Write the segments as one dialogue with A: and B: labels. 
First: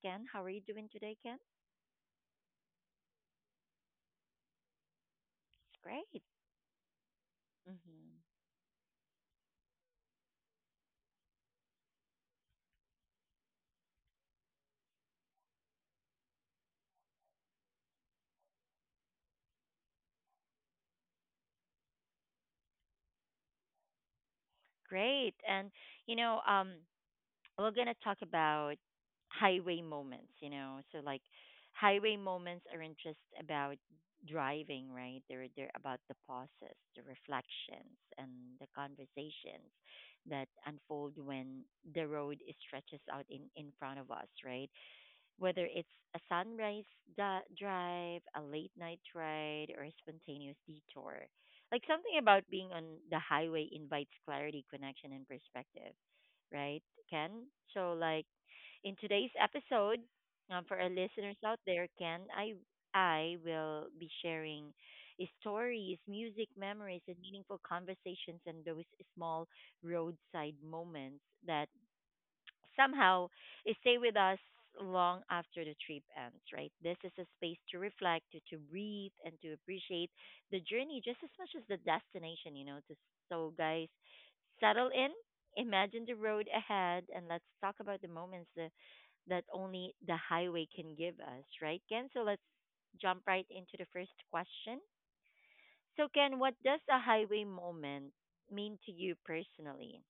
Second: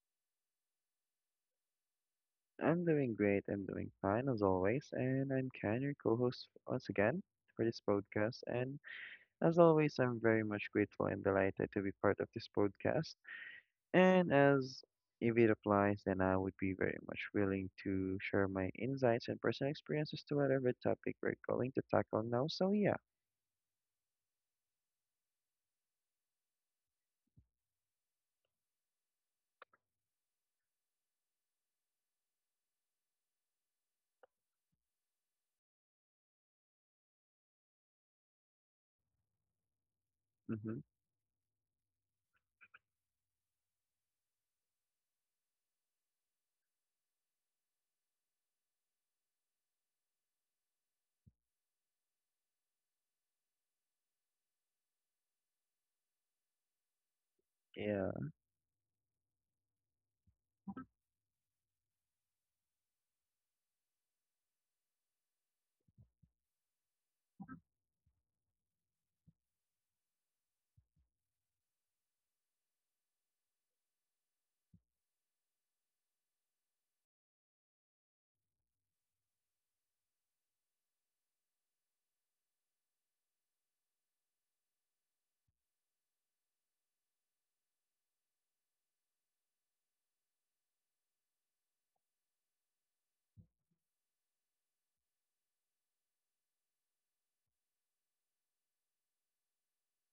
A: Ken. How are you doing today, Ken?
B: I'm doing great. I'm doing fine as always, and I'm
A: It's
B: Ken, your
A: great.
B: co-host once again for this
A: hmm
B: podcast. And as always, I'm very much grateful and delighted to be part of this podcast. And as if it applies, then I would be very much willing to share my insights and personal experiences to whatever topic we're going to tackle now. So yeah,
A: Great. You know, um, we're gonna talk about highway moments, So like highway moments aren't just about driving, right? They're about the pauses, the reflections, and the conversations that
B: mm-hmm.
A: unfold when the road is stretches out in front of us, right? Whether it's a sunrise drive, a late night ride, or a spontaneous detour, like something about being on the highway invites clarity, connection, and perspective, right, Ken? So,
B: Yeah,
A: like in today's episode, for our listeners out there, Ken, I will be sharing stories, music, memories, and meaningful conversations, and those small roadside moments that somehow stay with us long after the trip ends, right? This is a space to reflect, to breathe, and to appreciate the journey just as much as the destination, So, guys, settle in, imagine the road ahead, and let's talk about the moments that only the highway can give us, right, Ken? So, let's jump right into the first question. So, Ken, what does a highway moment mean to you personally?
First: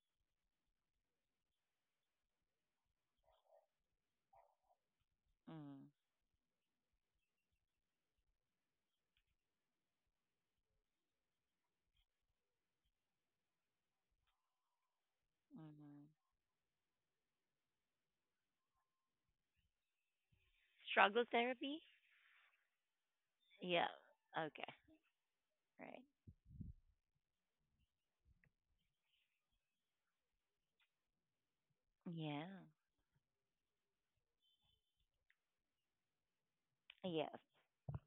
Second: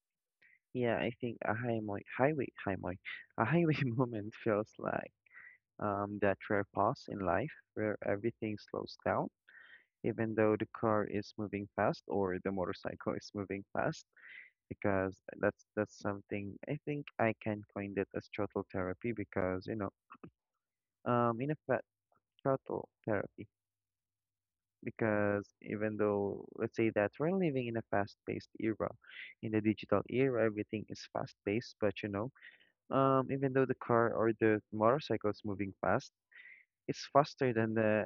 B: yeah. I think a high highway, highway, highway, a highway moment feels like
A: Mm.
B: that rare pause in life where everything slows down even though the car is moving fast or the motorcycle is moving fast because that's
A: Mm-hmm.
B: something I think I can coin it as throttle therapy because you know
A: Struggle
B: um in a fa-
A: therapy?
B: throttle therapy
A: Yeah. Okay.
B: because even
A: Right.
B: though let's say that we're living in a fast-paced era in the digital era everything is fast-paced but you know,
A: Yeah.
B: even though the car or the motorcycle is moving fast, it's
A: Yes.
B: faster than the,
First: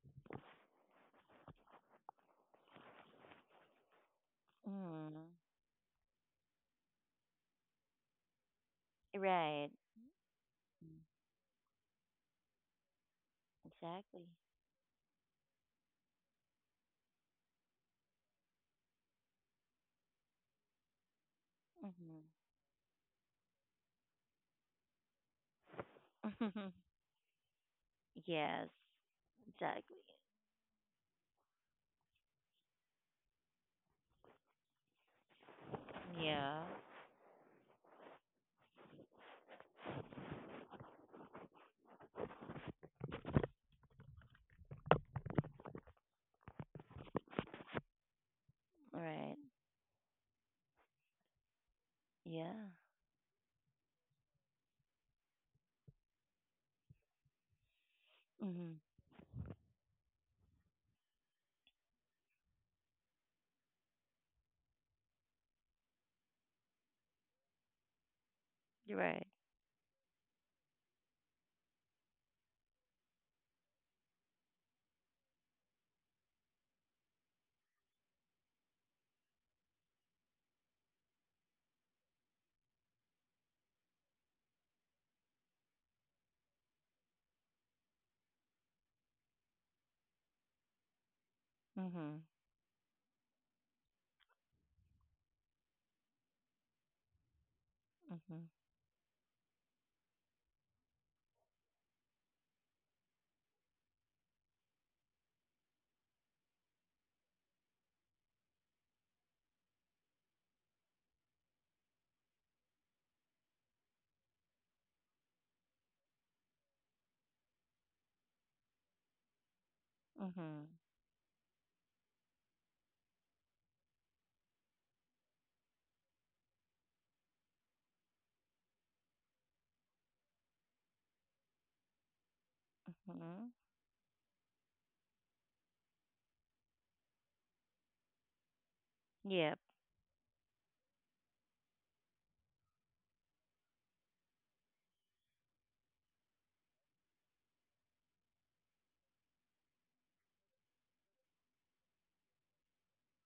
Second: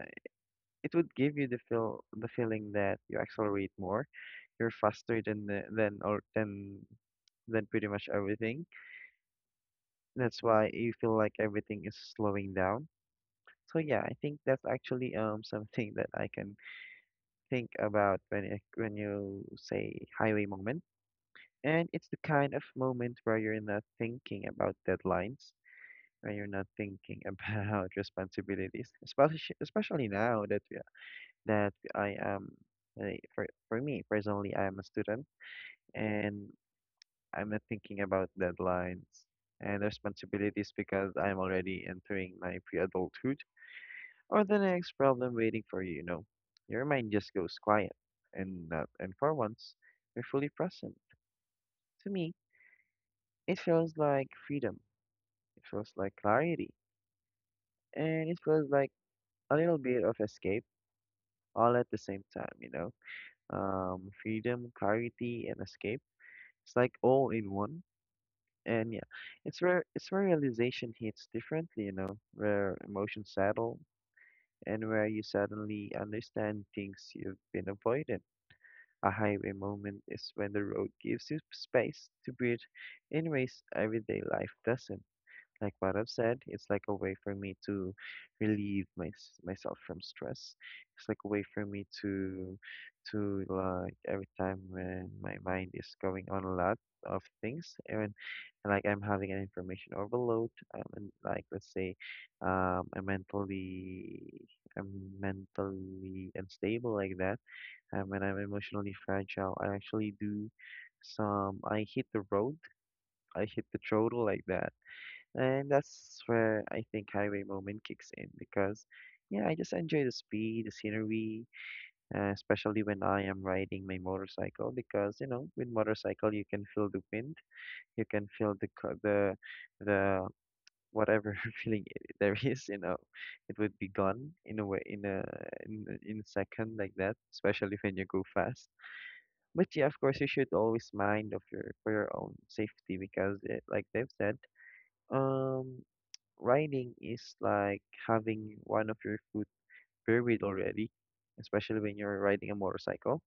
B: it would give you the feel the feeling that you accelerate more, you're
A: Mm.
B: faster than the, than or than than pretty much everything.
A: Right.
B: That's why you
A: Mm.
B: feel like everything is slowing down. So yeah, I
A: Exactly.
B: think that's actually something that I can think about when you say highway moment. And it's
A: Mm-hmm.
B: the kind of moment where you're not thinking about deadlines, where you're not thinking about
A: Yes.
B: responsibilities, especially
A: Exactly.
B: especially now that that I am, for me personally, I am a student, and
A: Yeah.
B: I'm not thinking about deadlines and responsibilities because I'm already entering my pre-adulthood or the next problem waiting for you, you know. Your mind just goes quiet and not, and for
A: Right.
B: once, you're fully present. To me,
A: Yeah.
B: it feels like freedom. It feels like clarity. And it feels
A: Mhm.
B: like a little bit of escape all at the same time, you know. Freedom, clarity, and escape. It's like all in one. And
A: You're
B: yeah,
A: right.
B: it's where realization hits differently, you know, where emotions settle and where you suddenly understand things you've been avoiding. A highway moment is when the road gives you space to breathe in ways everyday life doesn't, like what I've said, it's like a way for me to relieve my, myself from stress. It's like a way for me
A: Mhm.
B: to, every time when my mind is going on a lot of things and
A: Mhm.
B: like I'm having an information overload. And like let's say, I'm I'm mentally unstable like that. And when I'm emotionally fragile, I actually do some I hit the road. I hit the throttle like that, and that's where I think highway moment kicks in because, yeah, I just enjoy the speed,
A: Mhm.
B: the scenery, especially when I am riding my motorcycle because, you know, with motorcycle you can feel the wind, you can feel the co- the whatever feeling there is, you know,
A: Mhm.
B: it would be gone in a, in a second like that, especially when you go fast.
A: Yep.
B: But yeah, of course, you should always mind of your for your own safety because, it, like they've said. Um, Riding is like having one of your foot buried already, especially when you're riding a motorcycle.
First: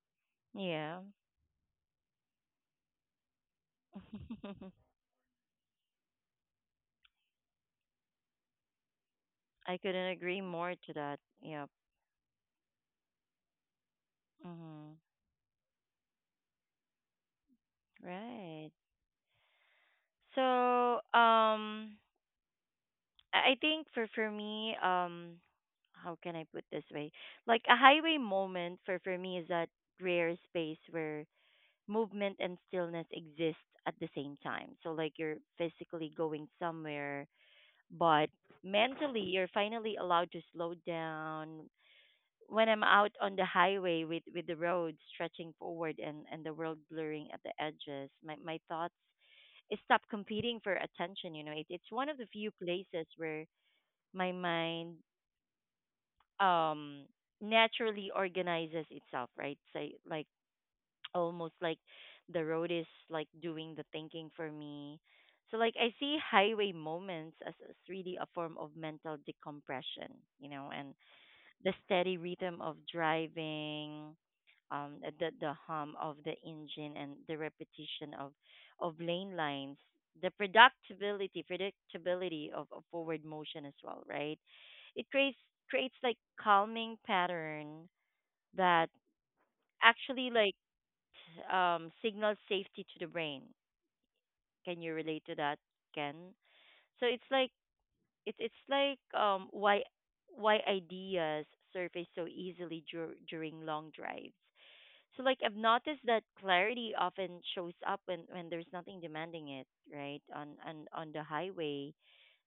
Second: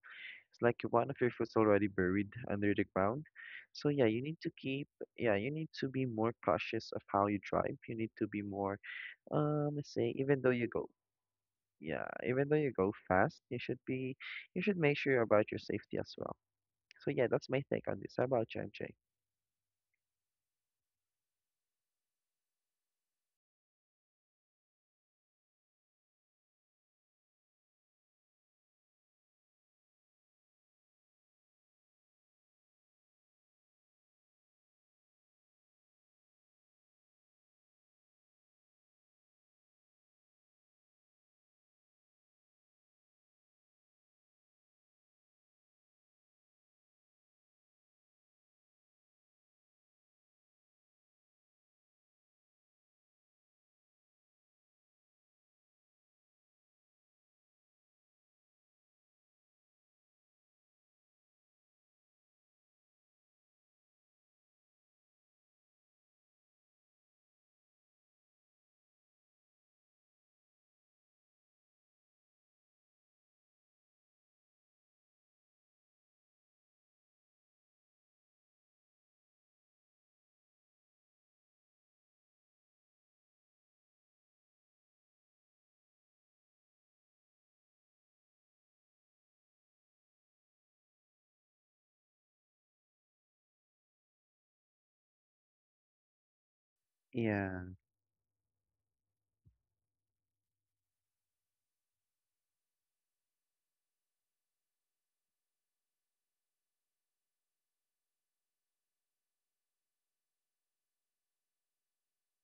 B: It's like
A: Yeah.
B: one of your foot's already buried under the ground. So yeah, you need to keep, yeah, you need to be more cautious of how you drive. You need to be more,
A: I
B: let's say,
A: couldn't
B: even
A: agree
B: though you
A: more
B: go,
A: to that. Yep.
B: yeah, even though you go fast, you should be, you should make
A: Mhm.
B: sure about your safety as well. So yeah, that's my take on this. How about you,
A: Right.
B: MJ?
A: So I think for me, how can I put this way? Like a highway moment for me is that rare space where movement and stillness exist at the same time. So like you're physically going somewhere, but mentally you're finally allowed to slow down. When I'm out on the highway with the road stretching forward and the world blurring at the edges, my thoughts stop competing for attention. It's one of the few places where my mind um naturally organizes itself, right? So like almost like the road is like doing the thinking for me. So like I see highway moments as really a form of mental decompression, and the steady rhythm of driving, the hum of the engine, and the repetition of lane lines, the predictability of forward motion as well, right? It creates Creates like calming pattern that actually like signals safety to the brain. Can you relate to that, Ken? So it's like
B: Yeah,
A: it it's like why ideas surface so easily during long drives. So like I've noticed that clarity often shows up when there's nothing demanding it, right? On the highway,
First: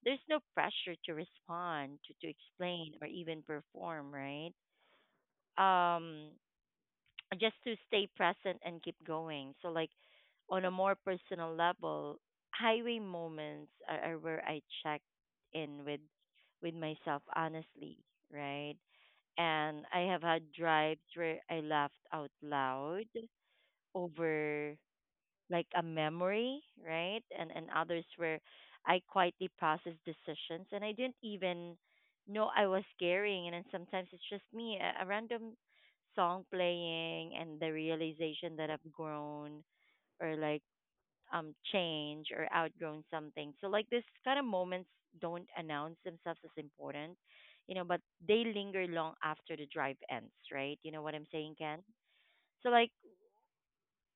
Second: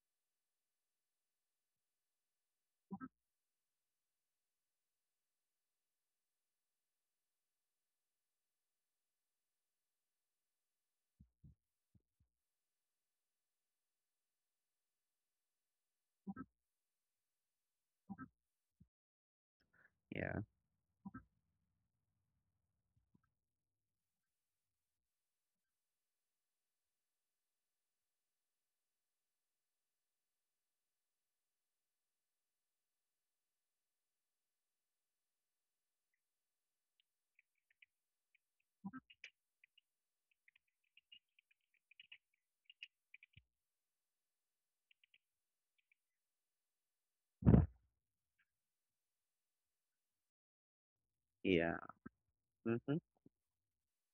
A: there's no pressure to respond, to explain or even perform, right? Um just to stay present and keep going. So like on a more personal level, highway moments are where I check in with myself honestly, right? And I have
B: yeah,
A: had drives where I laughed out loud over like a memory, right? And others where I quietly processed decisions and I didn't even know I was carrying. And then sometimes it's just me, a random song playing, and the realization that I've grown or like change or outgrown something. So like this kind of moments don't announce themselves as important, you know, but they linger long after the drive ends, right? You know what I'm saying,
B: yeah,
A: Ken? So like
B: mm-hmm,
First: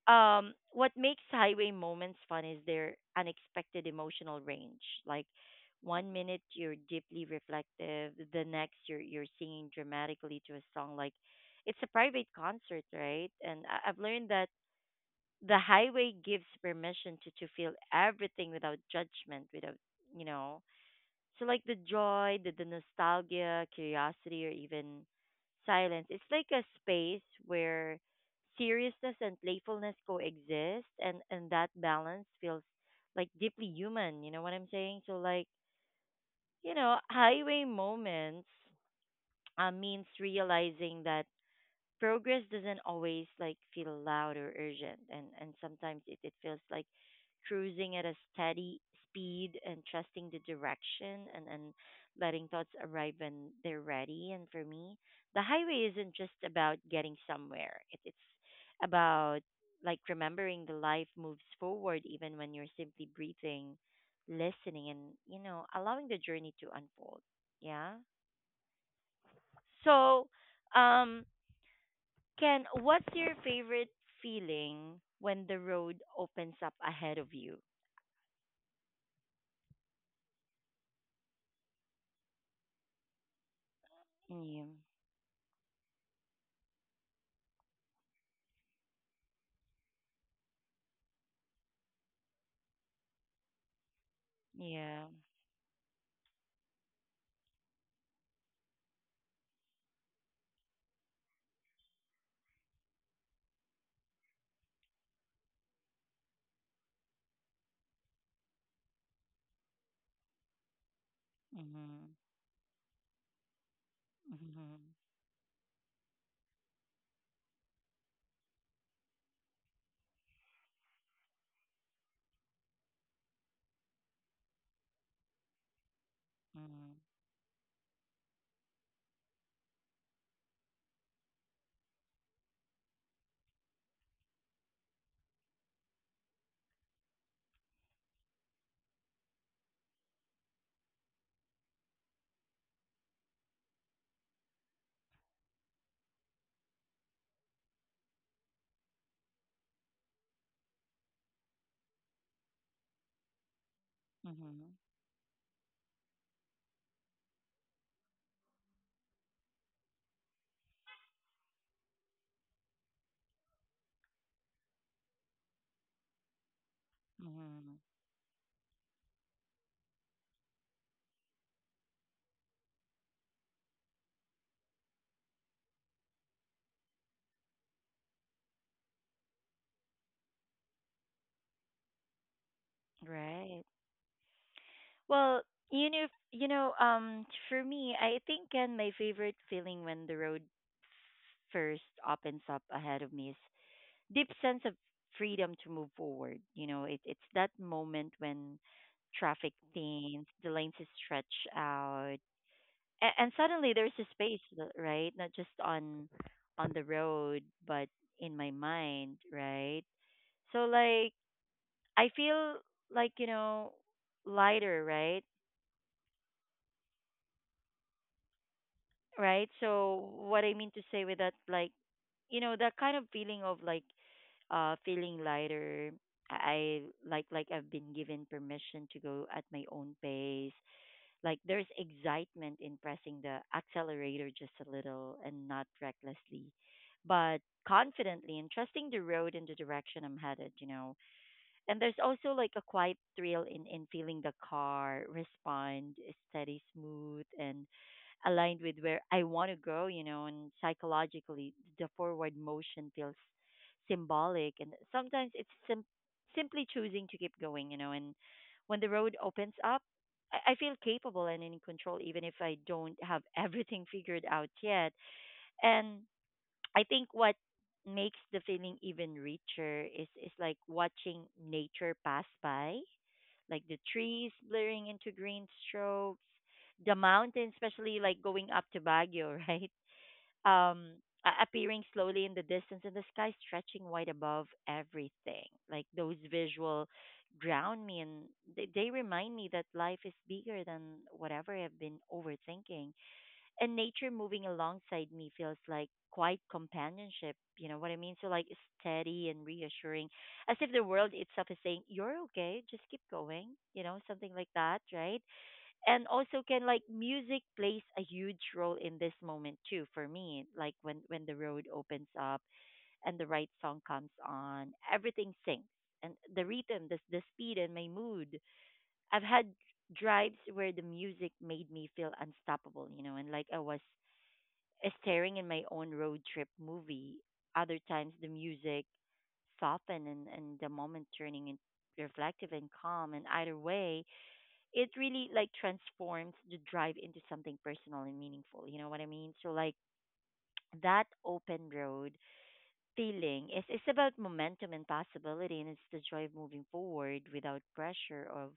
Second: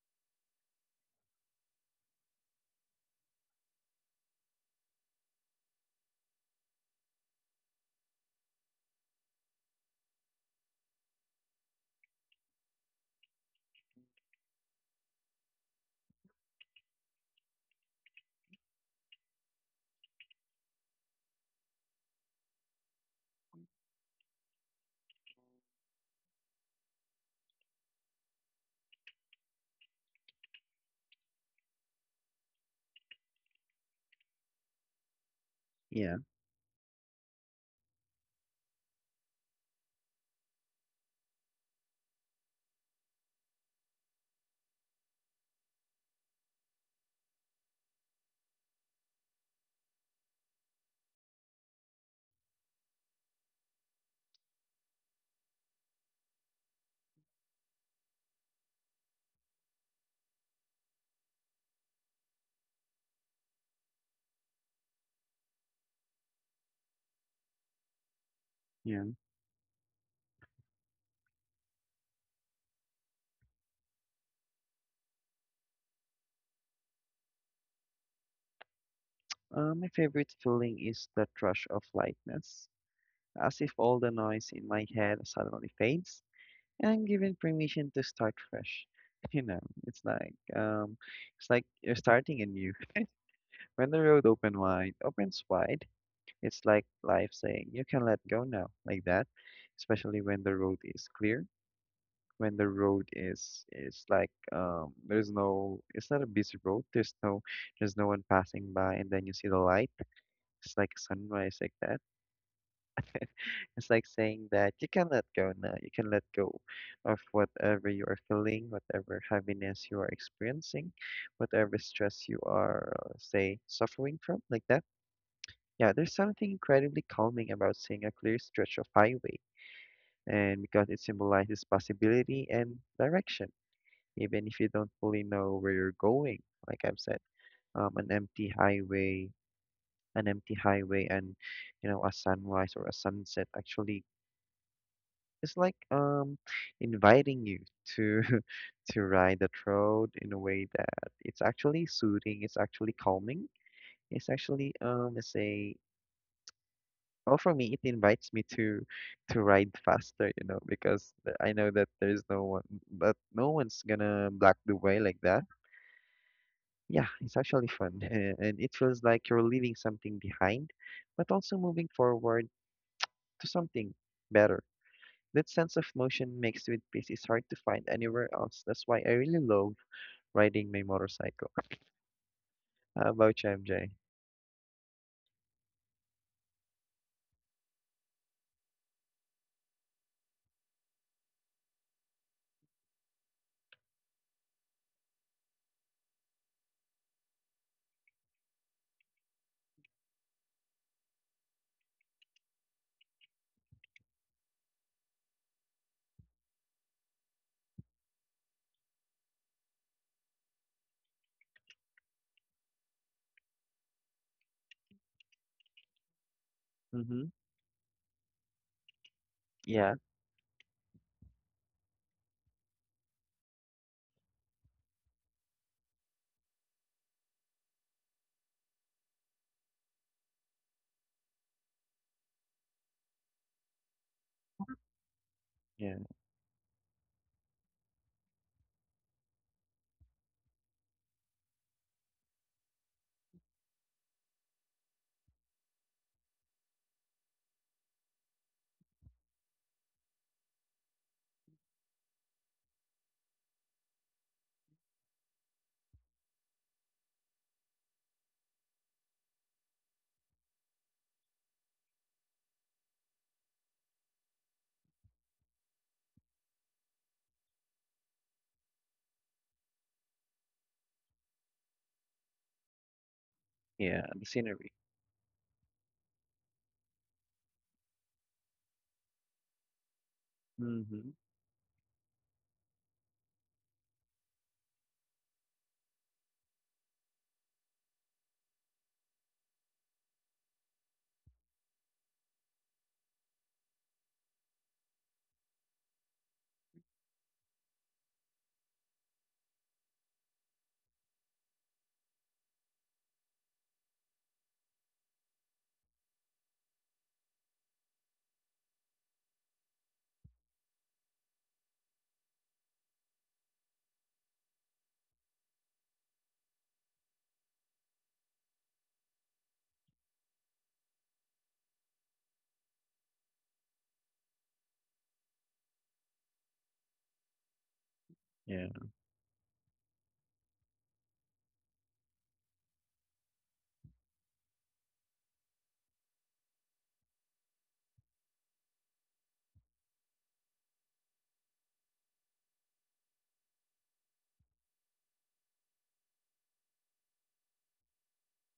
A: um what makes highway moments fun is their unexpected emotional range. Like one minute you're deeply reflective, the next you're singing dramatically to a song, like it's a private concert, right? And I've learned that the highway gives permission to feel everything without judgment, without you know so like the joy, the nostalgia, curiosity, or even silence. It's like a space where seriousness and playfulness coexist, and that balance feels like deeply human. You know what I'm saying? So like
B: yeah,
A: you know, highway moments means realizing that progress doesn't always like feel loud or urgent, and sometimes it feels like cruising at a steady speed and trusting the direction and letting thoughts arrive when they're ready. And for me, the highway isn't just about getting somewhere, it's about like remembering the life moves forward even when you're simply breathing, listening, and, you know, allowing the journey to unfold. Yeah.
B: yeah.
A: So um Ken, what's your favorite feeling when the road opens up ahead of you?
B: My favorite feeling is the rush of lightness, as if all the noise
A: Yeah.
B: in my head suddenly fades, and I'm given permission to start fresh. You know, it's like um, it's like you're starting anew. When the road open wide
A: Yeah.
B: opens wide, it's like life saying you can let go now, like that. Especially when the road is clear, when the road is like there's no, it's not a busy road. There's no one passing by, and then you see the light. It's like sunrise, like that.
A: Mhm.
B: It's like saying that you
A: Mhm.
B: can let go now. You can let go of whatever you are feeling, whatever heaviness you are experiencing, whatever stress you are, say, suffering from, like that. Yeah, there's something incredibly
A: Mhm.
B: calming about seeing a clear stretch of highway, and because it symbolizes possibility and direction, even if you don't fully know where you're going. Like I've said, um, an empty highway, an empty highway, and you know, a sunrise or a sunset actually, it's like inviting you to to ride that road in a way that it's actually soothing, it's actually calming. It's actually,
A: Mhm.
B: let's say, well for me it invites me to ride faster, you know, because I know that there's no one but no one's gonna block the way like that. Yeah, it's actually
A: Mhm.
B: fun. And it feels like you're leaving something behind, but also moving forward to something better. That sense of motion mixed with peace is hard to find anywhere else. That's why I really love riding my motorcycle. How about you,
A: Right.
B: MJ?
A: Well, for me, I think Ken, my favorite feeling when the road first opens up ahead of me is deep sense of freedom to move forward. It's that moment when traffic thins, the lanes stretch out, and suddenly there's a space right, not just on the road but in my mind, right? So like I feel like, you know, lighter, right?
B: Mm-hmm.
A: Right,
B: Yeah,
A: so what I mean to say with that, like, you know, that kind of feeling of like feeling lighter. i I- like I've been given permission to go at my own pace. Like there's excitement in pressing the accelerator just a little, and not
B: yeah,
A: recklessly, but confidently and trusting the road in the direction I'm headed, you know. And there's also like a quiet thrill in feeling the car respond steady, smooth, and aligned with where I want to go, you know. And psychologically, the forward motion feels symbolic. And sometimes simply choosing to keep going, you know. And when the road opens up, I feel capable and in control, even if I don't have everything figured out yet. And I think what makes the feeling even richer is like watching nature pass by, like the
B: yeah. The
A: trees
B: scenery.
A: blurring into green strokes, the mountains, especially like going up to Baguio, right? Um,
B: Mm-hmm.
A: Appearing slowly in the distance, and the sky stretching wide above everything. Like those visual ground me, and they remind me that life is bigger than whatever I've been overthinking, and nature moving alongside me feels like quiet companionship. You know what I mean? So like steady and reassuring, as if the world itself is saying, "You're okay, just keep going." You know, something like that, right? And also, can like music plays a huge role in this moment too for me? Like when the road opens up and the right song comes on, everything sinks, and the rhythm, the speed, and my mood. I've had drives where the music made me feel unstoppable, you know, and like I was staring in my own road trip movie. Other times, the
B: Yeah,
A: music softened, and the moment turning in reflective and calm. And either way, it really like transforms the drive into something personal and meaningful. You know what I mean? So like that open road feeling is it's about momentum and possibility, and it's the joy of moving forward without pressure of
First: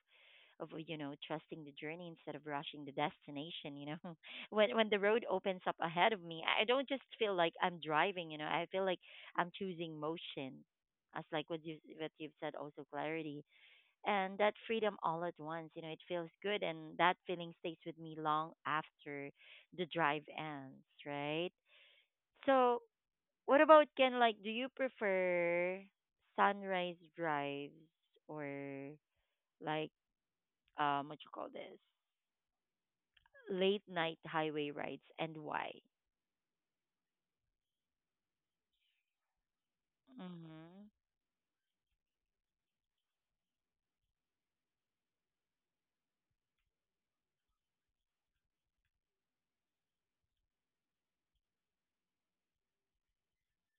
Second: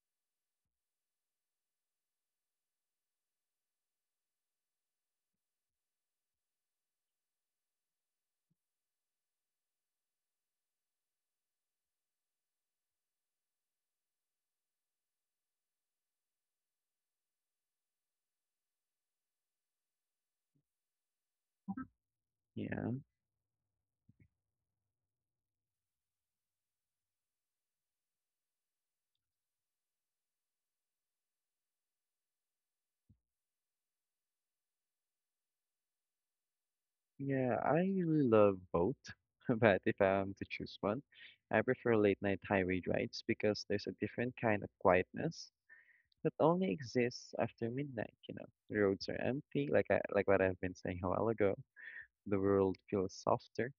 A: you know, trusting the journey instead of rushing the destination, you know. When the road opens up ahead of me, I don't just feel like I'm driving, you know, I feel like I'm choosing motion, as like what you what you've said, also clarity and that freedom all at once, you know. It feels good, and that feeling stays with me long after the drive ends, right? So
B: yeah,
A: what about Ken, like, do you prefer sunrise drives or like what you call this, late night highway rides, and why?
B: yeah. I really love both, but if I'm to choose
A: Mhm.
B: one, I prefer late night highway rides because there's a different kind of quietness that only exists after midnight. You know, the roads are empty, like what I've been saying a while ago. The world feels softer,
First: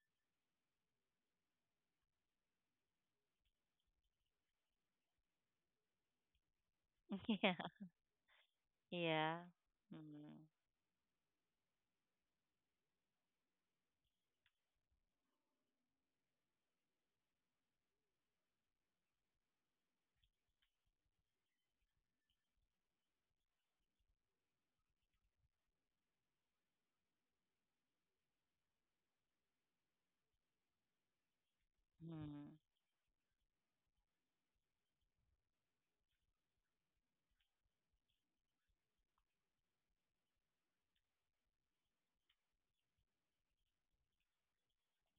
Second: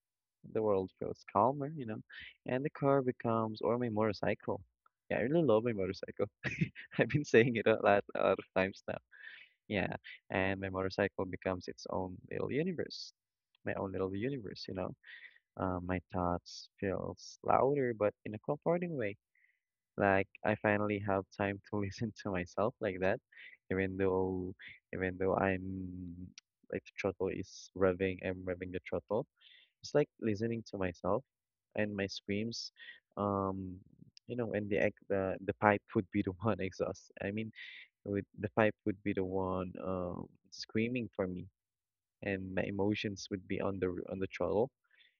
B: the world feels calmer, you know, and the car becomes, or my motorcycle. Yeah, I really love my motorcycle. I've been
A: Yeah.
B: saying it a lot of times now.
A: Yeah.
B: Yeah,
A: Mhm.
B: and my motorcycle becomes its own little universe, my own little universe, you know. My thoughts feels louder, but in a comforting way. Like I finally have time to listen to myself like that, even though, even though I'm like the throttle is revving, I'm revving the throttle, it's like listening to myself and my
A: Mhm.
B: screams, um, you know, and the pipe would be the one exhaust. I mean, with the pipe would be the one, screaming for me, and my emotions would be on on the throttle.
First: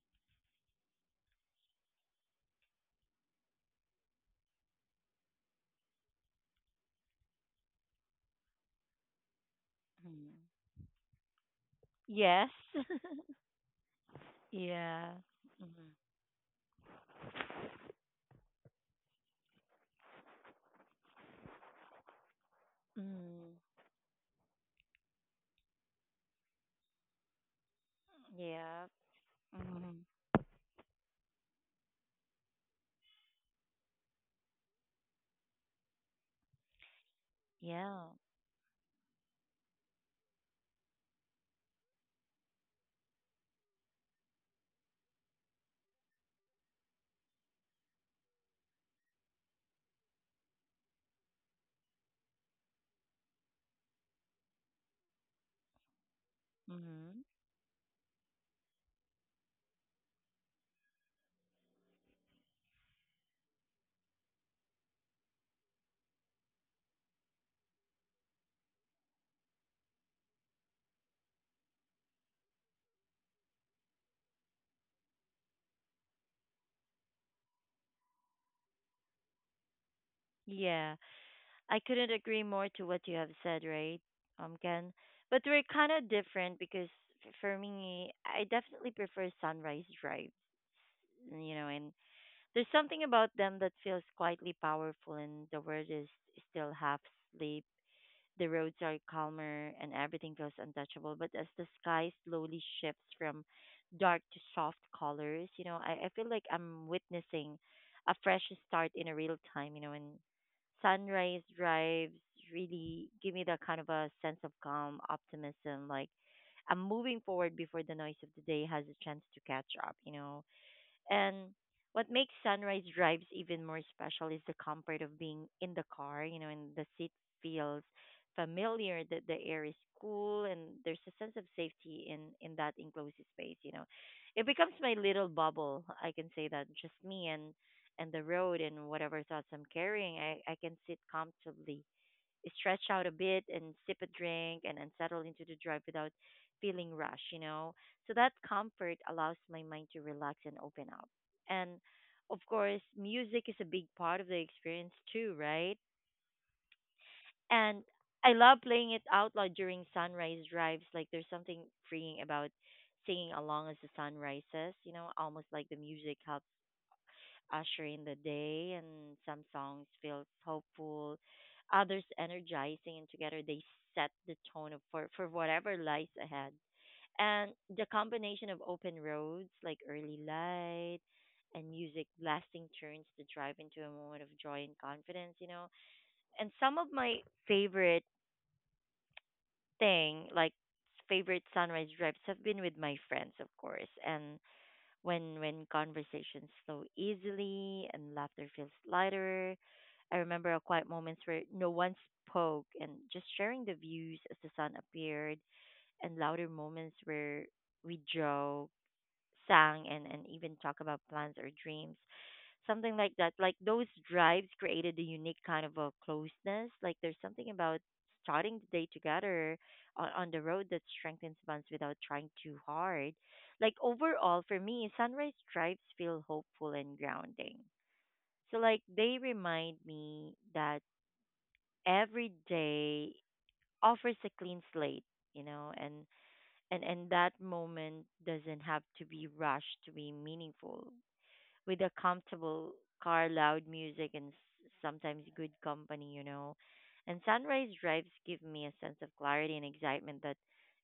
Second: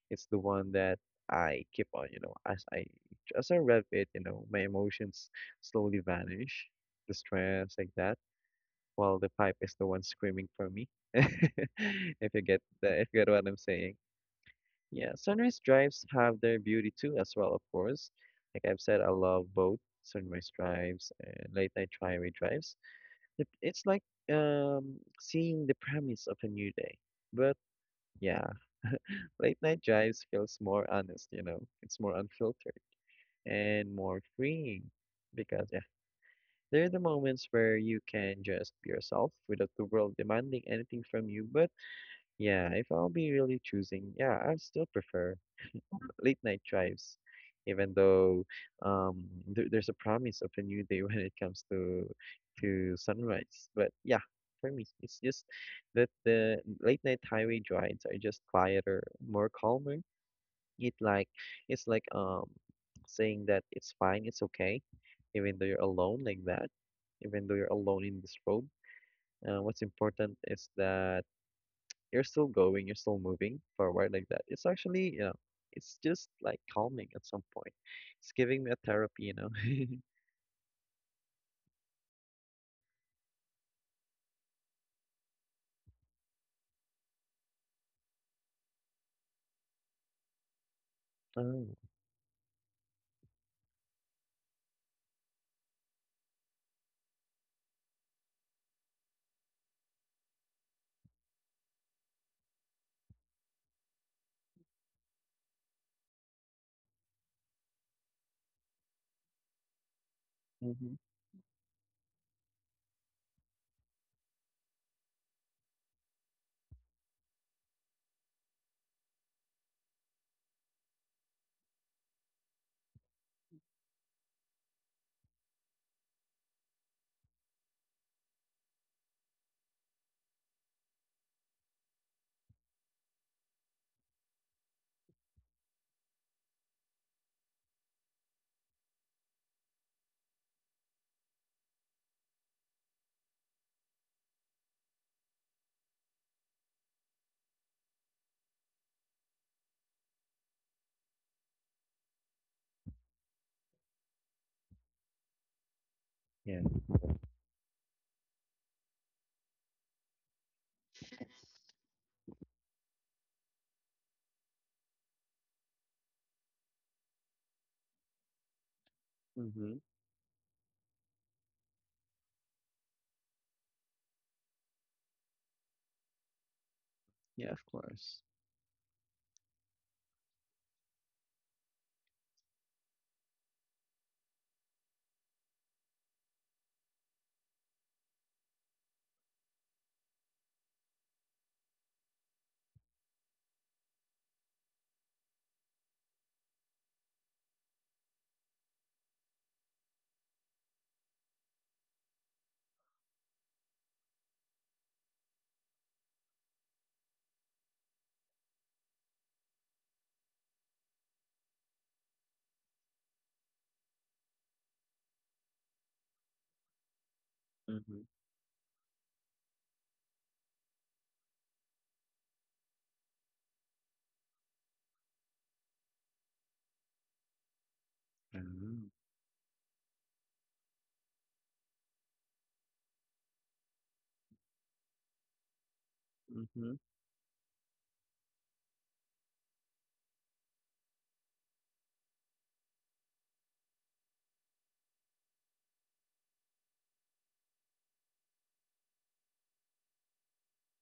B: It's the one that I keep on, you know, as I rev it, you know, my emotions slowly vanish, the stress like that, while the pipe is the one
A: Mhm.
B: screaming for me. If you
A: Yes.
B: get if you get what I'm saying.
A: Yeah.
B: Yeah, sunrise
A: Mhm.
B: drives have their beauty too, as well, of course. Like I've said, I love both sunrise drives and late night highway drives.
A: Mhm.
B: It's like seeing the premise of a new day. But yeah,
A: Yeah.
B: late night
A: Mhm.
B: drives feels more honest, you know. It's more unfiltered and more freeing because yeah, they're the moments where you
A: Yeah.
B: can just be yourself without the world demanding anything from you. But yeah, if I'll be really choosing, yeah, I still prefer late night drives, even though, there's a promise of a new day when it comes to sunrise. But yeah, for me, it's just that the late night
A: Mhm.
B: highway drives are just quieter, more calmer. It like it's like saying that it's fine, it's okay, even though you're alone like that, even though you're alone in this road. What's important is that you're still going, you're still moving forward like that. It's actually, you know, it's just like calming at some point. It's giving me a therapy, you know.
A: Yeah. I couldn't agree more to what you have said, right? Ken. But we're kind of different because for me, I definitely prefer sunrise drives, you know,
B: Oh,
A: and there's something about them that feels quietly powerful, and the world is still half asleep. The roads are calmer, and everything feels untouchable. But as the sky slowly shifts from dark to soft colors, you know, I feel like I'm witnessing a fresh start in a real time, you know, and
B: mm-hmm.
A: sunrise drives really give me that kind of a sense of calm optimism, like I'm moving forward before the noise of the day has a chance to catch up, you know. And what makes sunrise drives even more special is the comfort of being in the car, you know, and the seat feels familiar. That the air is cool, and there's a sense of safety in that enclosed space, you know. It becomes my little bubble, I can say that, just me and the road and whatever thoughts I'm carrying. I can sit comfortably, stretch out a bit and sip a drink, and settle into the drive without feeling rushed, you know. So that comfort allows my mind to relax and open up. And of course, music is a big part of the experience too, right?
B: Yeah.
A: And I love playing it out loud during sunrise drives. Like there's something freeing about singing along as the sun rises, you know, almost like the music helps usher in the day, and some
B: Mm-hmm.
A: songs feels hopeful, others energizing, and together they set the tone of, for whatever lies ahead.
B: Yeah,
A: And
B: of
A: the
B: course.
A: combination of open roads, like early light, and music blasting turns to drive into a moment of joy and confidence, you know. And some of my favorite thing, like favorite sunrise drives, have been with my friends, of course, and when conversations flow easily and laughter feels lighter. I remember a quiet moments where no one spoke and just sharing the views as the sun appeared, and louder moments where we joked, sang, and even talk about plans or dreams, something like that. Like those drives created a unique kind of a closeness. Like there's something about
B: Mm-hmm.
A: starting the day together on the road that strengthens bonds without trying too hard. Like overall, for me, sunrise drives feel hopeful and grounding. So like
B: Oh.
A: they remind me that every day offers a clean slate, you know, and
B: Mm-hmm.
A: and and that moment doesn't have to be rushed to be meaningful, with a comfortable car, loud music, and sometimes good company, you know. And sunrise drives give me a sense of clarity and excitement that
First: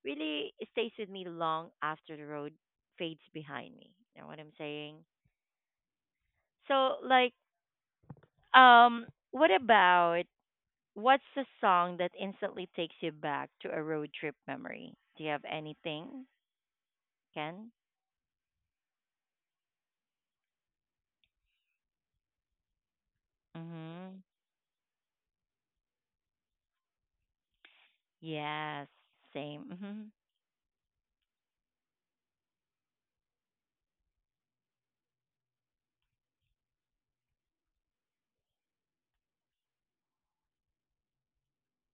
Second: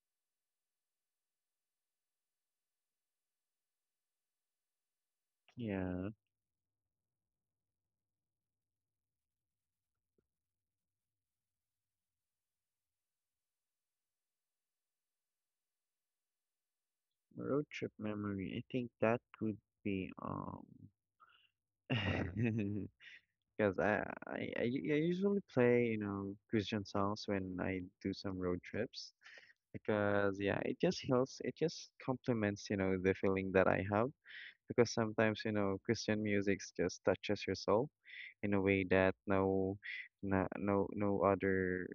A: really stays with me long after the road fades behind me. You know what I'm saying?
B: Yeah,
A: So, like, um, what about what's the song that instantly takes you back to a road trip memory? Do you have anything,
B: road
A: Ken?
B: trip memory. I think that would be because
A: Mhm.
B: I usually play, you know, Christian songs when I do some road
A: Yes.
B: trips
A: Same. Mhm.
B: because yeah, it just heals, it just complements, you know, the feeling that I have because sometimes you know Christian music just touches your soul in a way that no other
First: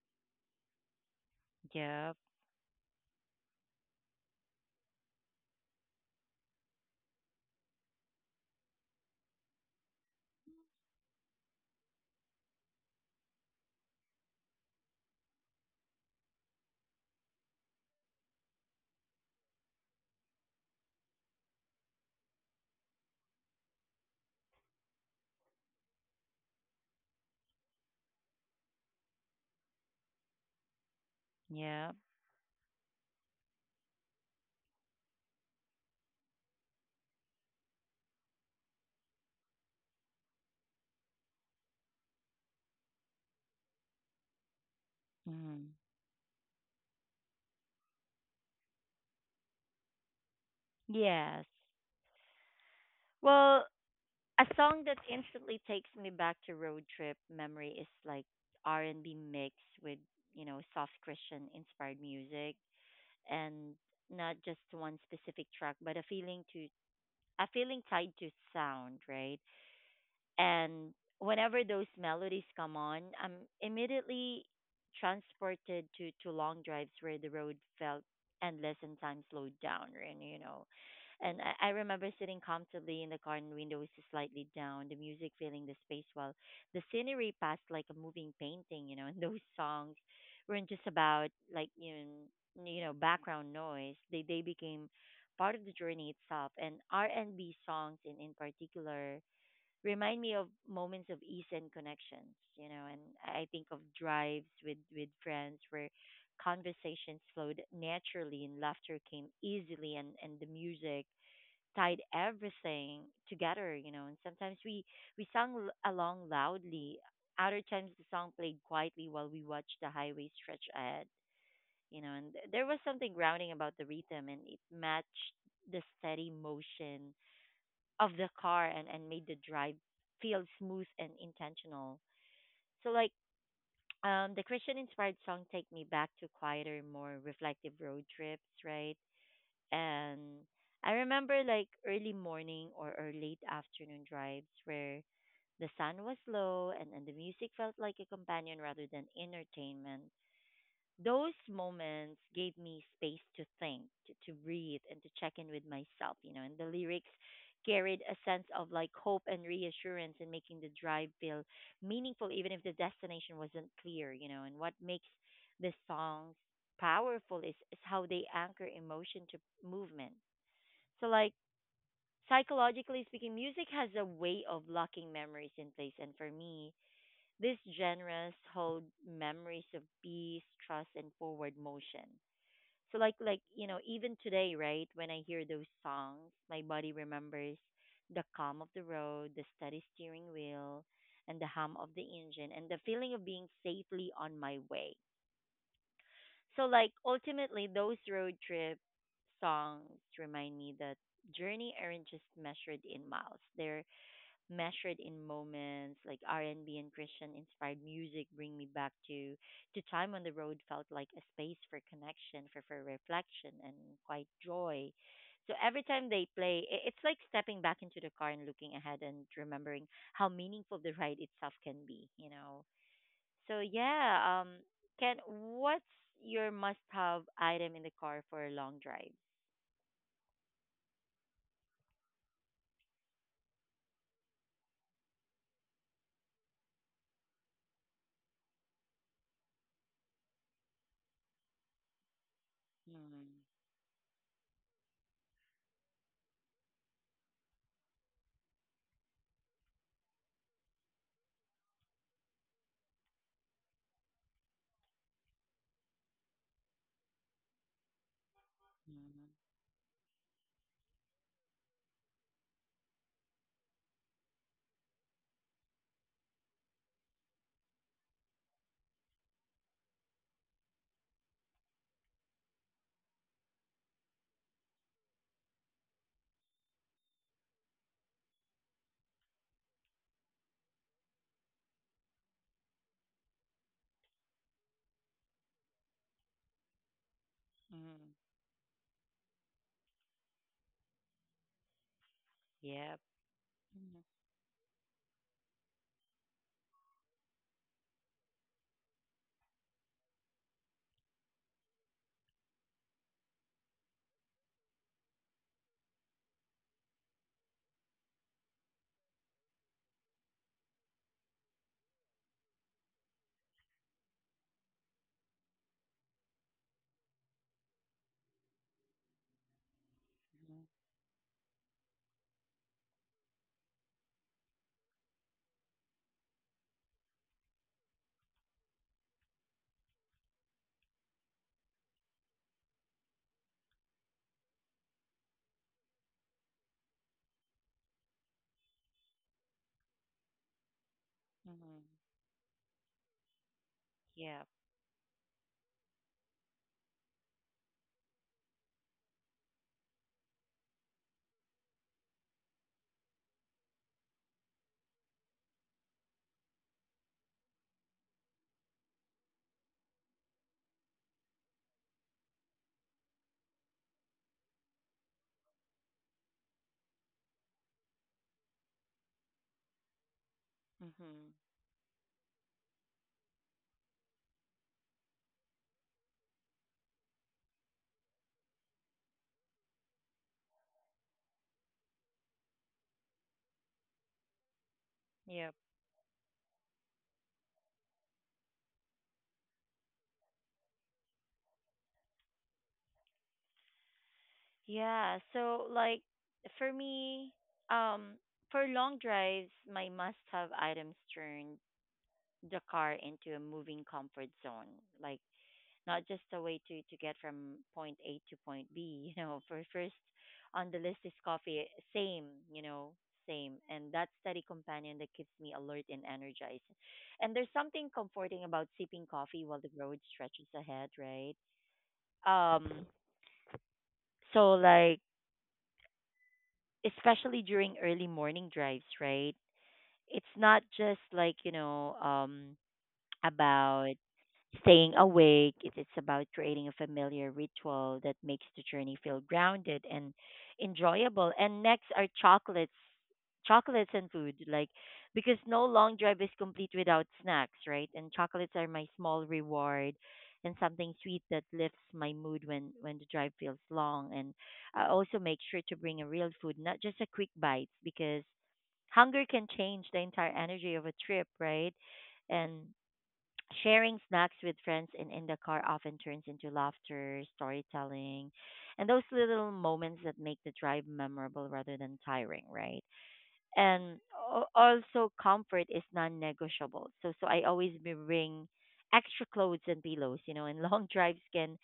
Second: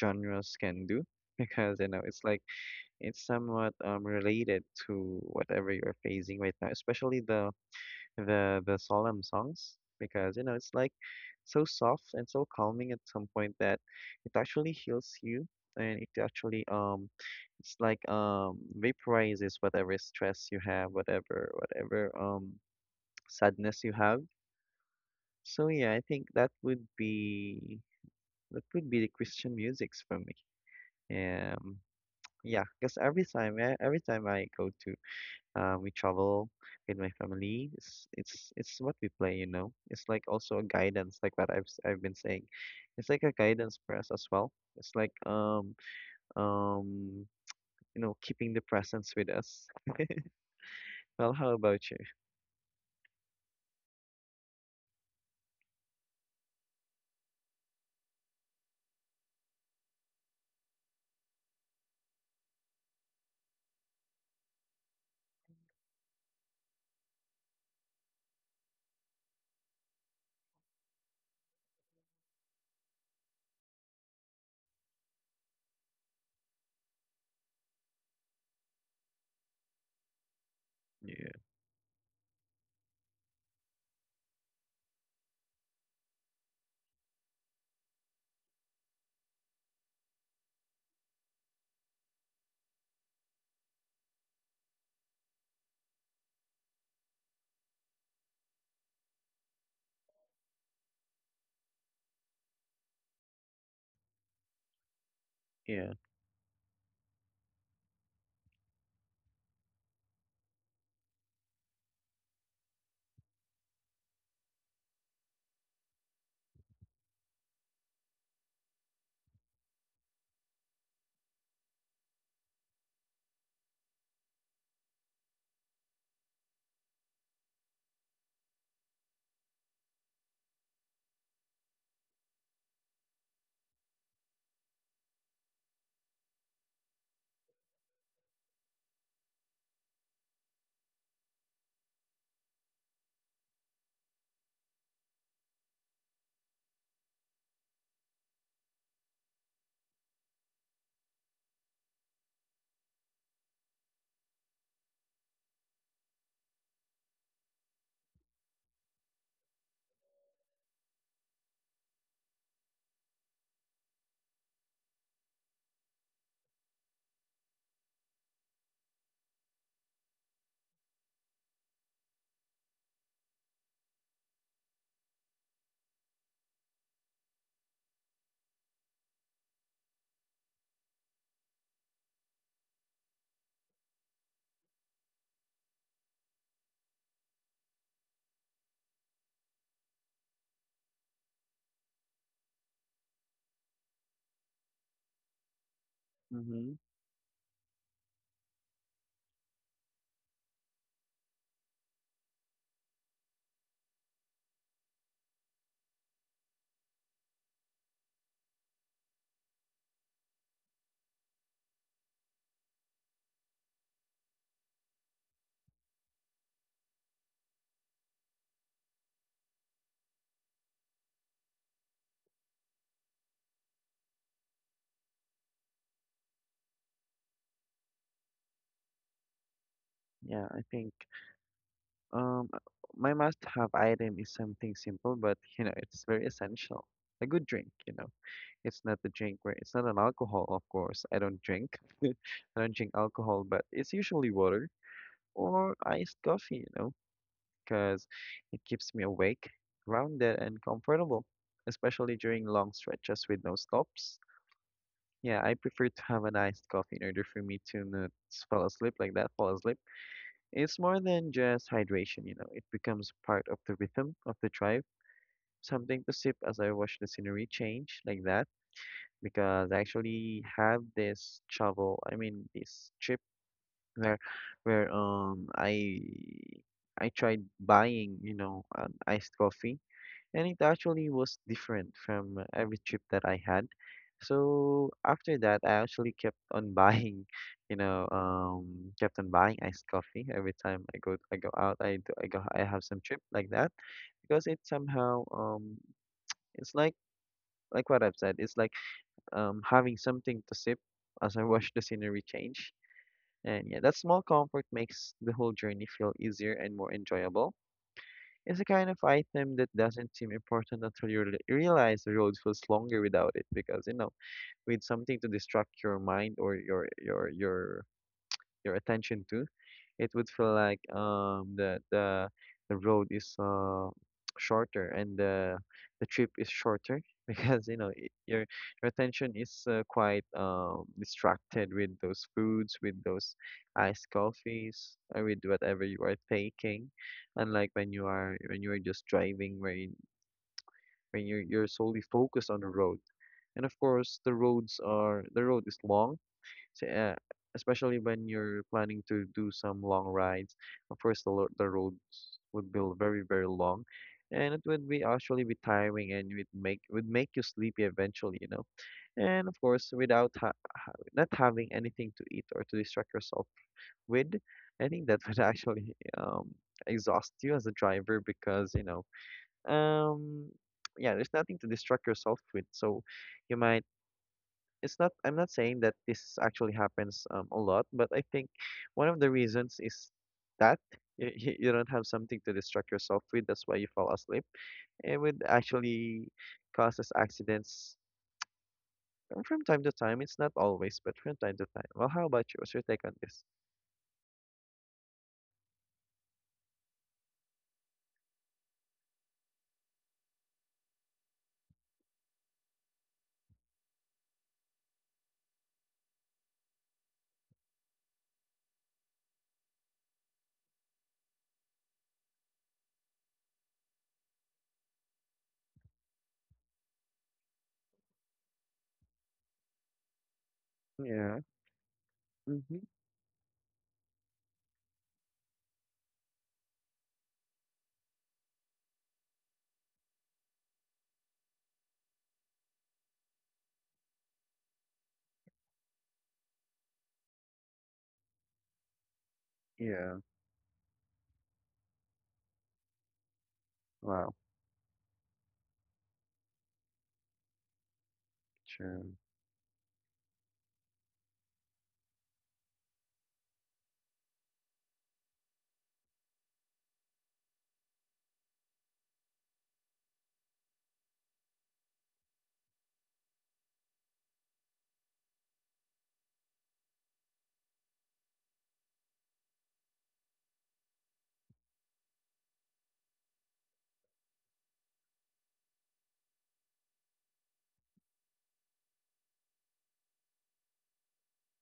B: genres can do because you know
A: Yep.
B: it's like it's somewhat related to whatever you're facing right now, especially the solemn songs because you know it's like so soft and so calming at some point that it actually heals you and it actually, it's like vaporizes whatever stress you have, whatever whatever sadness you have. So yeah, I think that would be, that would be the Christian musics for me. Um,
A: Yep.
B: yeah, because every time I go to, we travel with my family, it's it's what we play, you know. It's like also a guidance, like what I've been saying. It's like a guidance for us as well. It's like
A: Mhm.
B: um you know keeping the presence with us. Well,
A: Yes.
B: how about you?
A: Well, a song that instantly takes me back to road trip memory is like R&B mixed with, you know, soft Christian inspired music, and not just one specific track, but a feeling tied to sound, right? And whenever those melodies come on, I'm immediately transported to long drives where the road felt endless and time slowed down, and you know.
B: Yeah,
A: And I remember sitting comfortably in the car, and windows slightly down, the music filling the space while the scenery passed like a moving painting, you know, and those songs weren't just about, like you background noise. They became part of the journey itself, and R&B songs in particular remind me of moments of ease and connections, you know, and I think of drives with friends where
B: yeah,
A: conversations flowed naturally and laughter came easily, and the music tied everything together, you know, and sometimes we sung along loudly. Other times the song played quietly while we watched the highway stretch ahead, you know, and there was something grounding about the rhythm, and it matched the steady motion of the car, and made the drive feel smooth and intentional. So like, the Christian inspired song take me back to quieter, more reflective road trips, right? And I remember like early morning or late afternoon drives where the sun was low, and the music felt like a companion rather than entertainment. Those moments gave me space to think, to breathe, and to check in with myself, you know. And the lyrics carried a sense of like hope and reassurance, in making the drive feel meaningful, even if the destination wasn't clear, you know. And what makes the songs powerful is how they anchor emotion to movement. So, like, psychologically speaking, music has a way of locking memories in place. And for me, these genres hold memories of peace, trust, and forward motion. So like, you know, even today, right, when I hear those songs, my body remembers the calm of the road, the steady steering wheel, and the hum of the engine, and the feeling of being safely on my way. So
B: mm-hmm.
A: like, ultimately, those road trip songs remind me that journey aren't just measured in miles, they're measured in moments. Like R&B and Christian inspired music bring me back to time on the road, felt like a space for connection, for reflection and quite joy. So every time they play, it's like stepping back into the car and looking ahead and remembering how meaningful the ride itself can be, you know. So yeah, Ken, what's your must have item in the car for a long drive?
B: Yeah, I think. Um, uh, my must-have item is something simple, but you know, it's very essential. A good drink, you know. It's not a drink where it's not an alcohol, of course. I don't drink. I don't drink
A: Mm-hmm.
B: alcohol, but it's usually water or iced coffee, you know, because it keeps me awake, grounded, and comfortable, especially during long stretches with no stops. Yeah, I prefer to have an iced coffee in order for me to not fall asleep like that, fall asleep. It's more than just hydration, you know. It becomes part of the rhythm of the drive, something to sip as I watch the scenery change like that. Because I actually have this travel, I mean this trip where where I tried buying, you know, iced coffee, and it actually was different from every trip that I had. So after that, I actually kept on buying, you know,
A: Mm-hmm.
B: kept on buying iced coffee every time I go out. I do, I go I have
A: Yep.
B: some trip like that because it somehow it's like what I've said. It's like having something to sip as I watch the scenery change. And yeah, that small comfort makes the whole journey feel easier and more enjoyable. It's the kind of item that doesn't seem important until you realize the road feels longer without it because you know, with something to distract your mind or your attention to, it would feel
A: Mm-hmm.
B: like the road is shorter and the trip is shorter because you know it, your attention is quite distracted with those foods, with those iced coffees, or with whatever you are taking, unlike when you are just driving, when you're
A: Mm-hmm.
B: solely focused on the road. And of course,
A: Yeah.
B: the road is long, so, especially when you're planning to do some long rides, of course the roads would be very, very long, and it would be actually be tiring, and it make would make you sleepy eventually, you know. And of course, without ha ha not having anything to eat or to distract yourself with, I think that would actually exhaust you as a driver because you know um yeah, there's
A: Mhm.
B: nothing to distract yourself with, so you might it's not I'm not saying that this actually happens a lot, but I think one of the reasons is that you don't have something to distract yourself with. That's why you fall asleep. It would
A: Yep.
B: actually cause us accidents from time to time. It's not always, but from time to time. Well, how about you? What's your take on this?
A: Yeah. So like, for me, um, for long drives, my must-have items turn the car into a moving comfort zone. Like, not just a way to get from point A to point B. You know, for first on the list is coffee. Same. You know, same. And that steady companion that keeps me alert and energized. And there's something comforting about sipping coffee while the road stretches ahead. Right.
B: Yeah. Mm-hmm.
A: Um. So like, especially during early morning drives, right? It's not just like, you know, about staying awake. It's about creating a familiar ritual that makes the journey feel grounded and
B: Yeah.
A: enjoyable. And next are chocolates and
B: Wow.
A: food, like, because no long drive is complete without snacks, right? And chocolates are my
B: True.
A: small reward, and something sweet that lifts my mood when the drive feels long. And I also make sure to bring a real food, not just a quick bites, because hunger can change the entire energy of a trip, right? And sharing snacks with friends and in the car often turns into laughter, storytelling, and those little moments that make the drive memorable rather than tiring, right? And also, comfort is non-negotiable. So I always bring extra clothes and pillows, you know, and long drives can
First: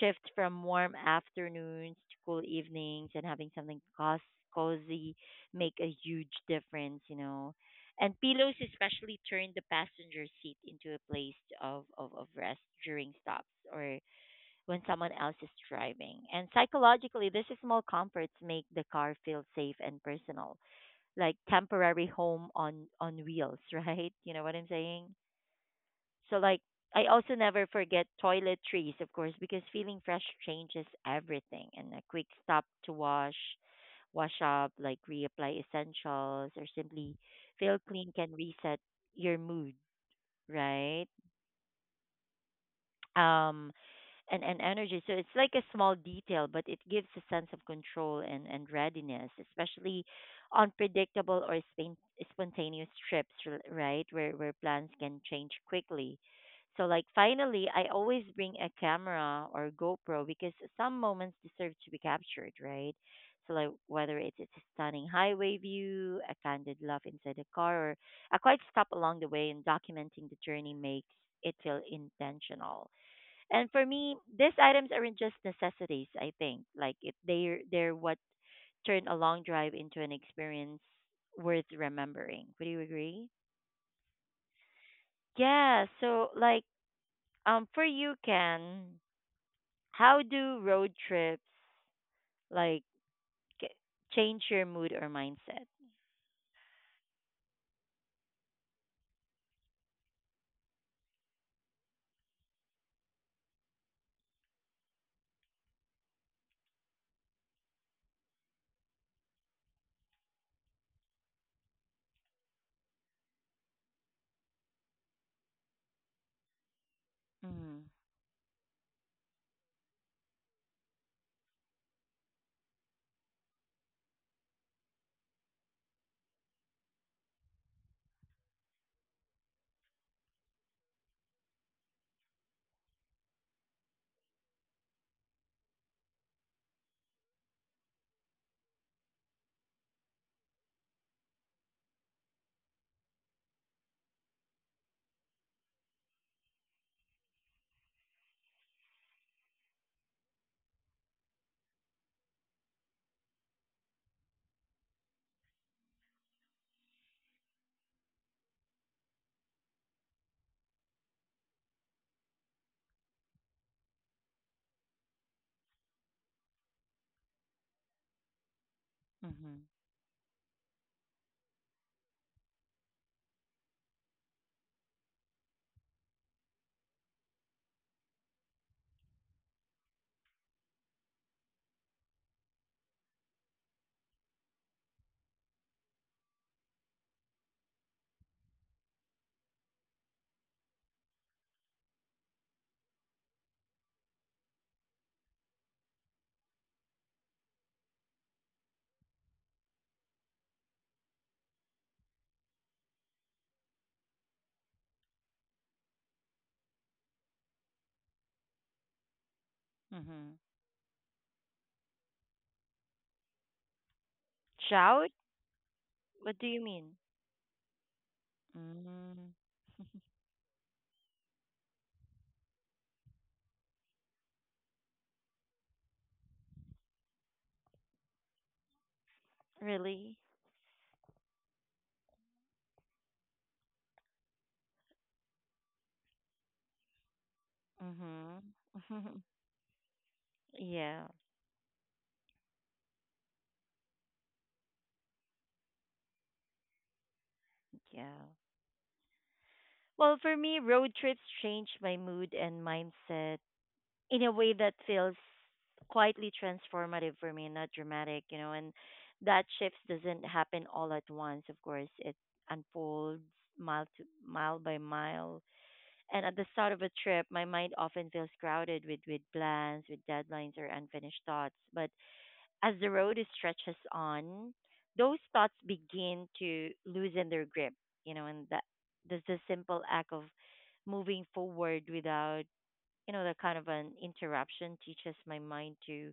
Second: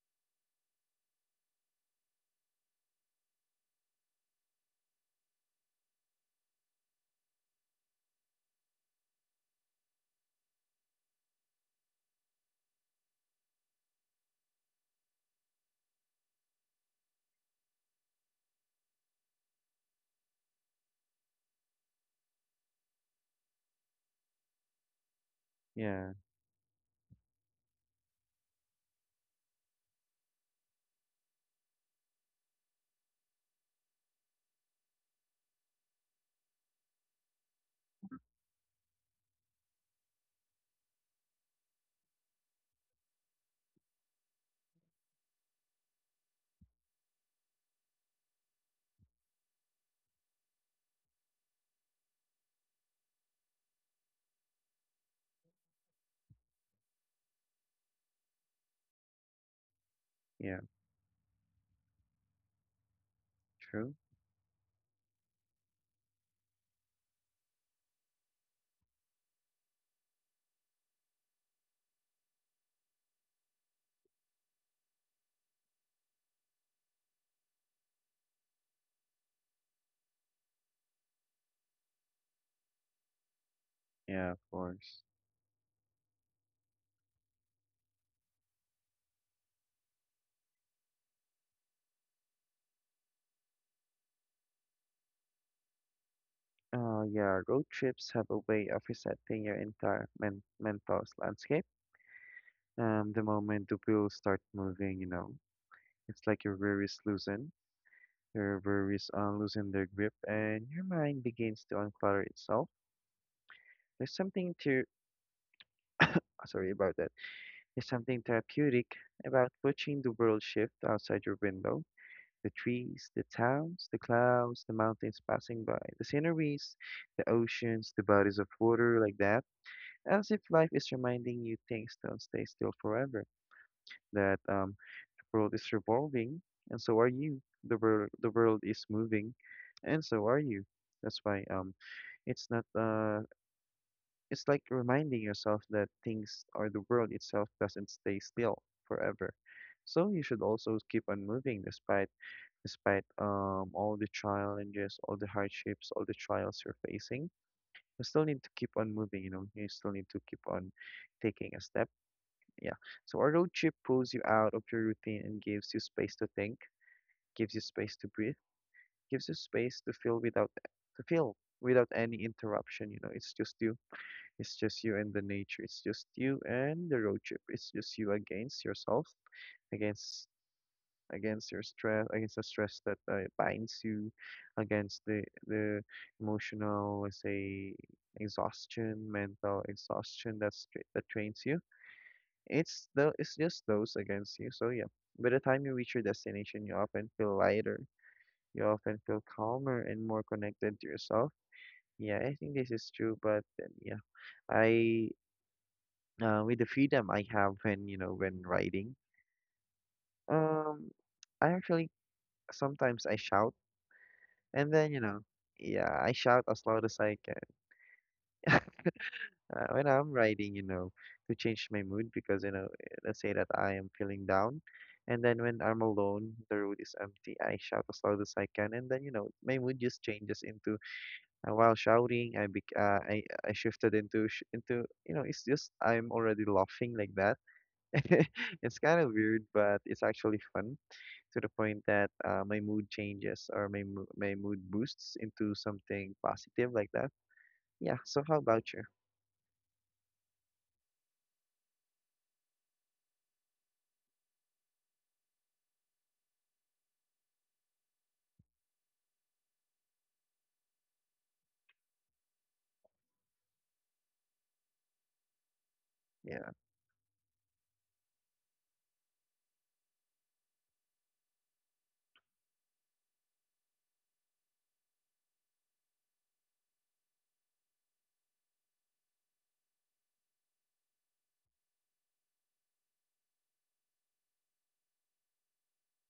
A: shift from warm afternoons to cool evenings, and having something cozy make a huge difference, you know. And pillows especially turn the passenger seat into a place of rest during stops or when someone else is driving. And psychologically, these small comforts make the car feel safe and personal, like temporary home on wheels, right? You know what I'm saying?
B: Yeah.
A: So like, I also never forget toiletries, of course, because feeling fresh changes everything, and a quick stop to wash up, like reapply essentials or simply feel clean, can reset your mood, right? Um and energy. So it's like a small detail, but it gives a sense of control and readiness, especially on predictable or spontaneous trips, right? Where plans can change quickly. So, like, finally, I always bring a camera or GoPro because
B: Yeah.
A: some moments deserve to be captured, right? So, like,
B: True.
A: whether it's a stunning highway view, a candid laugh inside a car, or a quiet stop along the way, and documenting the journey makes it feel intentional. And for me, these items aren't just necessities, I think. Like it, they're what turn a long drive into an experience worth remembering. Would you agree?
B: Yeah, of course.
A: Yeah, so like, um, for you, Ken, how do road trips like ca- change your mood or mindset?
B: Yeah, road trips have a way of resetting your entire mental landscape. The moment the wheels start moving, you know, it's like your worries loosen, your worries unloosen their grip, and your mind begins to unclutter itself. There's something to, Sorry about that.
A: Mhm.
B: There's something therapeutic about watching the world shift outside your window. The trees, the towns, the clouds, the mountains passing by, the sceneries, the oceans, the bodies of water, like that, as if life is reminding you things don't stay still forever. That world is revolving, and so are you. The world is moving, and so are you. That's why it's not it's like reminding yourself that things or the world itself doesn't stay still forever. So you should also keep on moving despite despite all the challenges, all the hardships, all the trials you're facing. You still need to keep on moving, you know, you still need to keep on taking a step. Yeah. So our road trip pulls you out of your routine and gives you space to think, gives you space to breathe, gives you
A: Mhm.
B: space to feel without any interruption. You know, it's just you and the nature, it's just you and the road trip, it's just you against yourself, against against your stress, against the stress that binds you, against the emotional, let's say, exhaustion, mental exhaustion that's that trains you. It's the it's just those against you. So yeah, by the time you reach your destination, you often feel lighter, you often feel calmer and more connected to yourself. Yeah, I think this is true, but then, yeah, I with the freedom I have when, you know, when riding,
A: Mhm.
B: um, I actually sometimes I shout and then, you
A: Shout?
B: know, yeah, I
A: What
B: shout
A: do you
B: as loud
A: mean?
B: as I can,
A: Mm,
B: when I'm riding, you know, to change my mood because, you know, let's say that I am feeling down. And then when I'm alone, the road is empty, I shout as loud as I can. And then, you know, my mood just
A: really?
B: changes into. And while shouting, I bec I shifted into sh into, you know, it's just I'm already laughing like that.
A: Mhm.
B: It's kind of weird, but it's actually fun
A: Yeah.
B: to the point that my mood changes, or my mood boosts into something positive like that. Yeah. So
A: Yeah.
B: how about you?
A: Well, for me, road trips change my mood and mindset in a way that feels quietly transformative for me, not dramatic, you know, and that shift doesn't happen all at once, of course. It unfolds mile to mile by mile. And at the
B: Yeah.
A: start of a trip, my mind often feels crowded with plans, with deadlines or unfinished thoughts. But as the road stretches on, those thoughts begin to loosen their grip, you know, and that there's the simple act of moving forward without, you know, that kind of an interruption, teaches my mind to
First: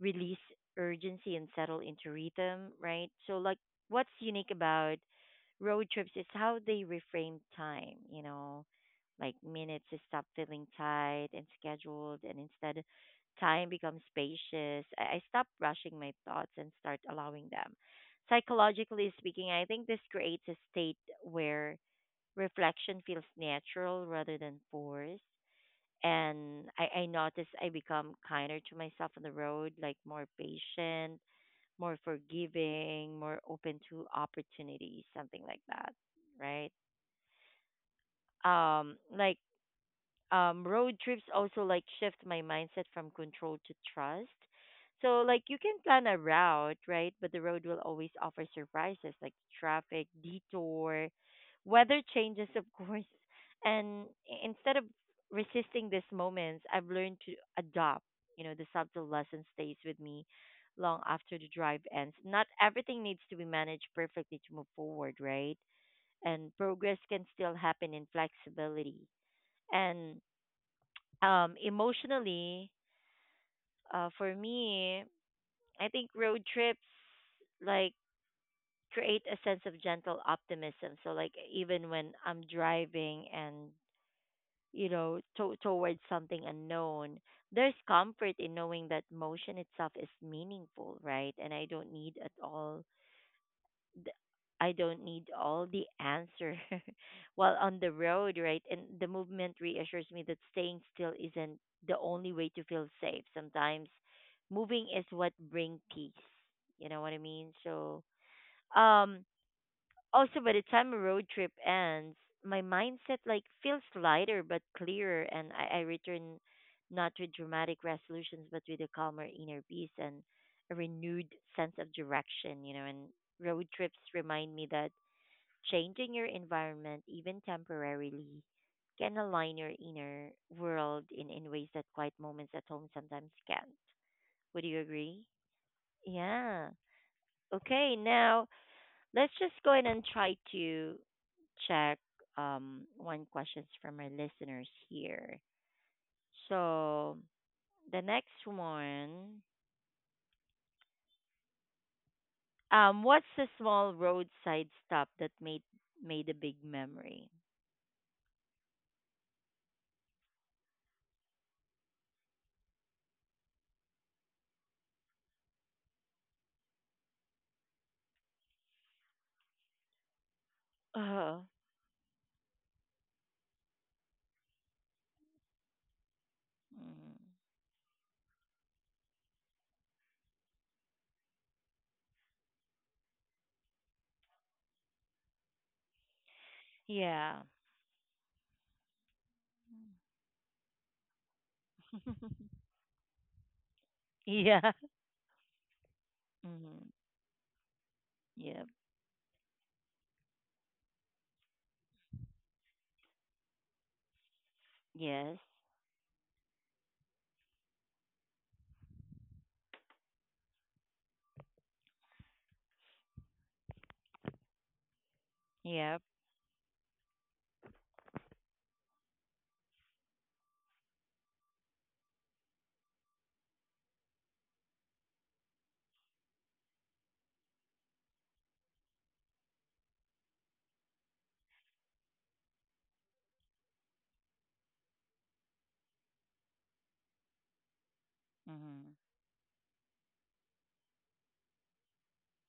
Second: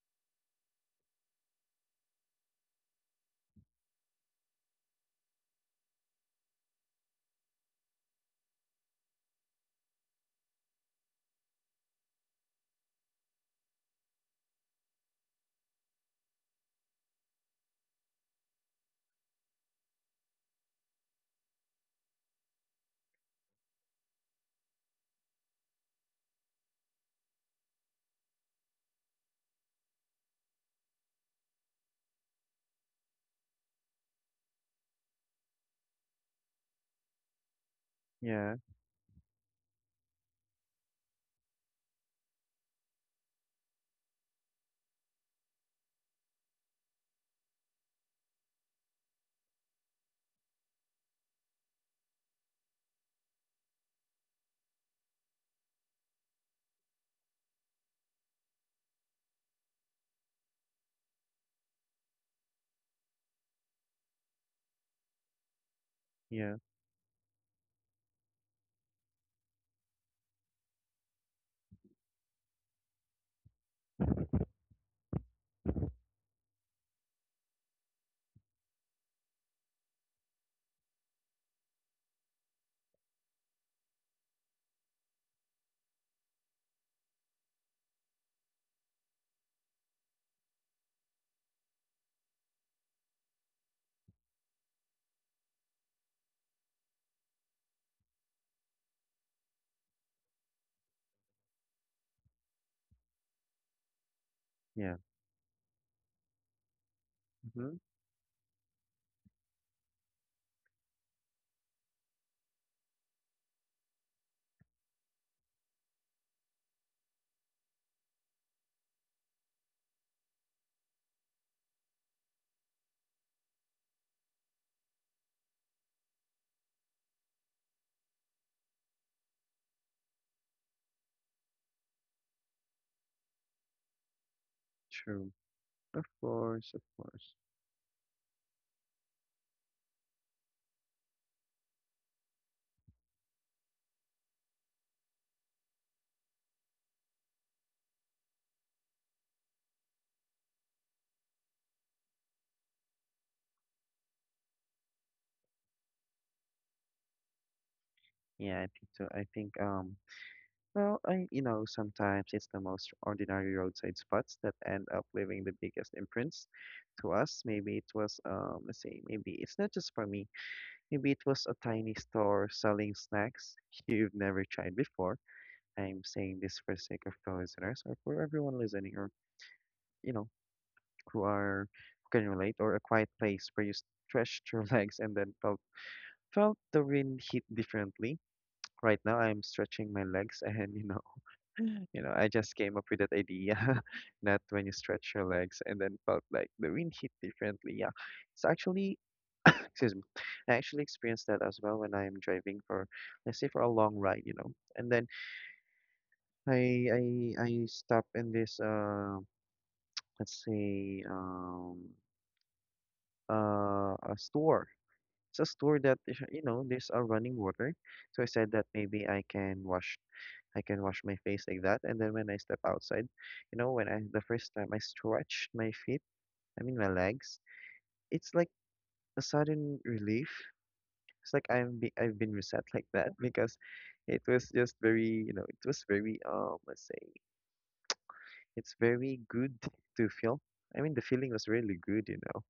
A: release urgency and settle into rhythm, right? So like, what's unique about road trips is how they reframe time, you know, like minutes to stop feeling tight and scheduled, and instead time becomes spacious. I stop rushing my thoughts and start allowing them. Psychologically speaking, I think this creates a state where reflection feels natural rather than forced, and I noticed I become kinder to myself on the road, like more patient, more forgiving, more open to opportunities, something like that, right?
B: Yeah.
A: Um, like road trips also like shift my mindset from control to trust. So like, you can plan a route, right? But the road will always offer surprises, like traffic, detour, weather changes, of course. And instead of resisting these moments, I've learned to adopt. You know, the subtle lesson stays with me long after the drive ends. Not everything needs to be managed perfectly to move forward, right?
B: Yeah.
A: And progress can still happen in flexibility. And emotionally, for me, I think road trips, like, create a sense of gentle optimism. So, like, even when I'm driving and, you know, towards something unknown, there's comfort in knowing that motion itself is meaningful, right? And th- I don't need all the answer while on the road, right? And the movement reassures me that staying still isn't the only way to feel safe. Sometimes moving
B: Yeah.
A: is what brings peace. You know what I mean?
B: Mm-hmm.
A: So, um, also, by the time a road trip ends, my mindset, like, feels lighter but clearer, and I return not with dramatic resolutions, but with a calmer inner peace and a renewed sense of direction. You know, and road trips remind me that changing your environment, even temporarily, can align your inner world in ways that quiet moments at home sometimes can't. Would you agree?
B: True. Of
A: Yeah.
B: course. Of course.
A: Okay, now, let's just go ahead and try to check one questions from our listeners here. So the next one, what's the small roadside stop that made a big memory?
B: Yeah. I think so. I think. Well, I, you know, sometimes it's the most ordinary roadside spots that end up leaving the biggest imprints to us. Maybe it was, let's see, maybe it's not just for me. Maybe it was
A: Oh.
B: a tiny store selling snacks you've never tried before. I'm saying this for sake
A: Mm.
B: of the listeners or for everyone listening, or, you know, who are, who can relate, or a quiet place where you stretched your legs and then felt the wind
A: Yeah.
B: hit differently. Right now, I'm stretching my legs and, you know, you know, I just came up with that idea that when
A: Yeah.
B: you stretch your legs and then felt like the
A: Mm.
B: wind hit differently. Yeah, it's
A: Yep.
B: actually, excuse me, I actually experienced that as well when I'm driving for, let's say, for a long ride, you know. And then
A: Yes.
B: I I I stop in this let's say a store. It's a store that
A: Yep.
B: is, you know, there's a running water, so I said that maybe I can wash my face like that. And then when I step outside, you know, when I the first time I stretched my feet, I mean my legs, it's like a sudden relief. It's like I've been reset like that because it was just very, you know, it was very let's say it's
A: Mm.
B: very good to feel. I mean the feeling was really good, you know.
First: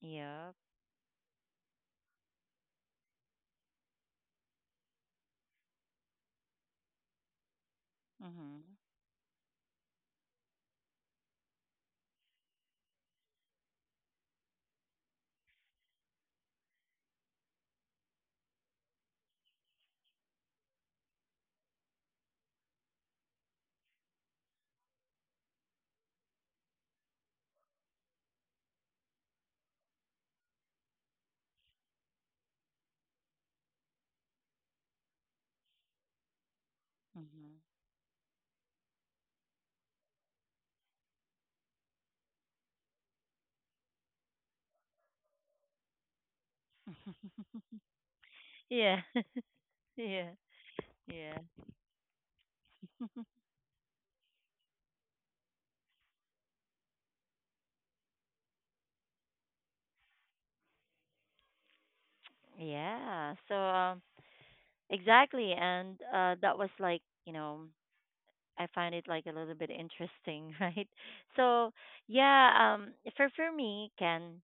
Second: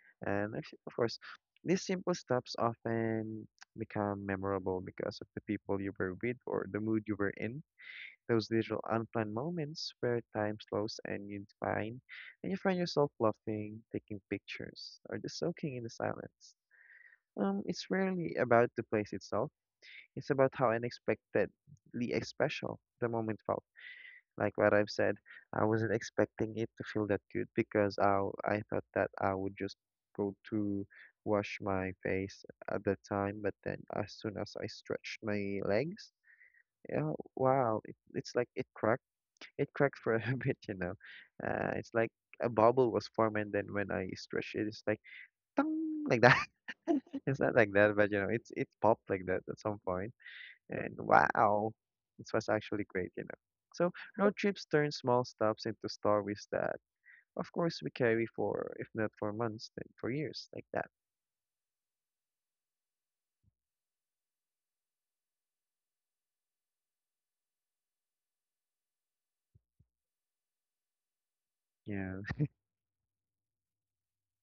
A: Yep.
B: And actually, of course, these simple steps often become memorable because of the people you were with or the mood you were in. Those
A: Mm.
B: little unplanned moments where time slows and you find yourself laughing, taking pictures, or just soaking in the silence. It's rarely about the place itself. It's about how unexpectedly special the moment felt. Like what I've said, I wasn't expecting it to feel that good because I thought that I would just go to wash my face at the time, but then as soon as I stretched my legs, yeah,
A: Mm.
B: wow, it, it's like it cracked for a bit, you know. It's like a bubble was formed, and then when I stretched it, it's like tong like that. It's not like that, but you know, it's it
A: Yeah.
B: popped like that at some point,
A: Yeah.
B: and
A: Yeah.
B: wow, this was actually great, you know. So road trips turn small stops into stories that, of course, we carry for if not for months, then for years, like that.
A: Yeah. So, exactly, and that was like, you know, I find it like a little bit interesting, right? So
B: Yeah.
A: yeah, for me, Ken,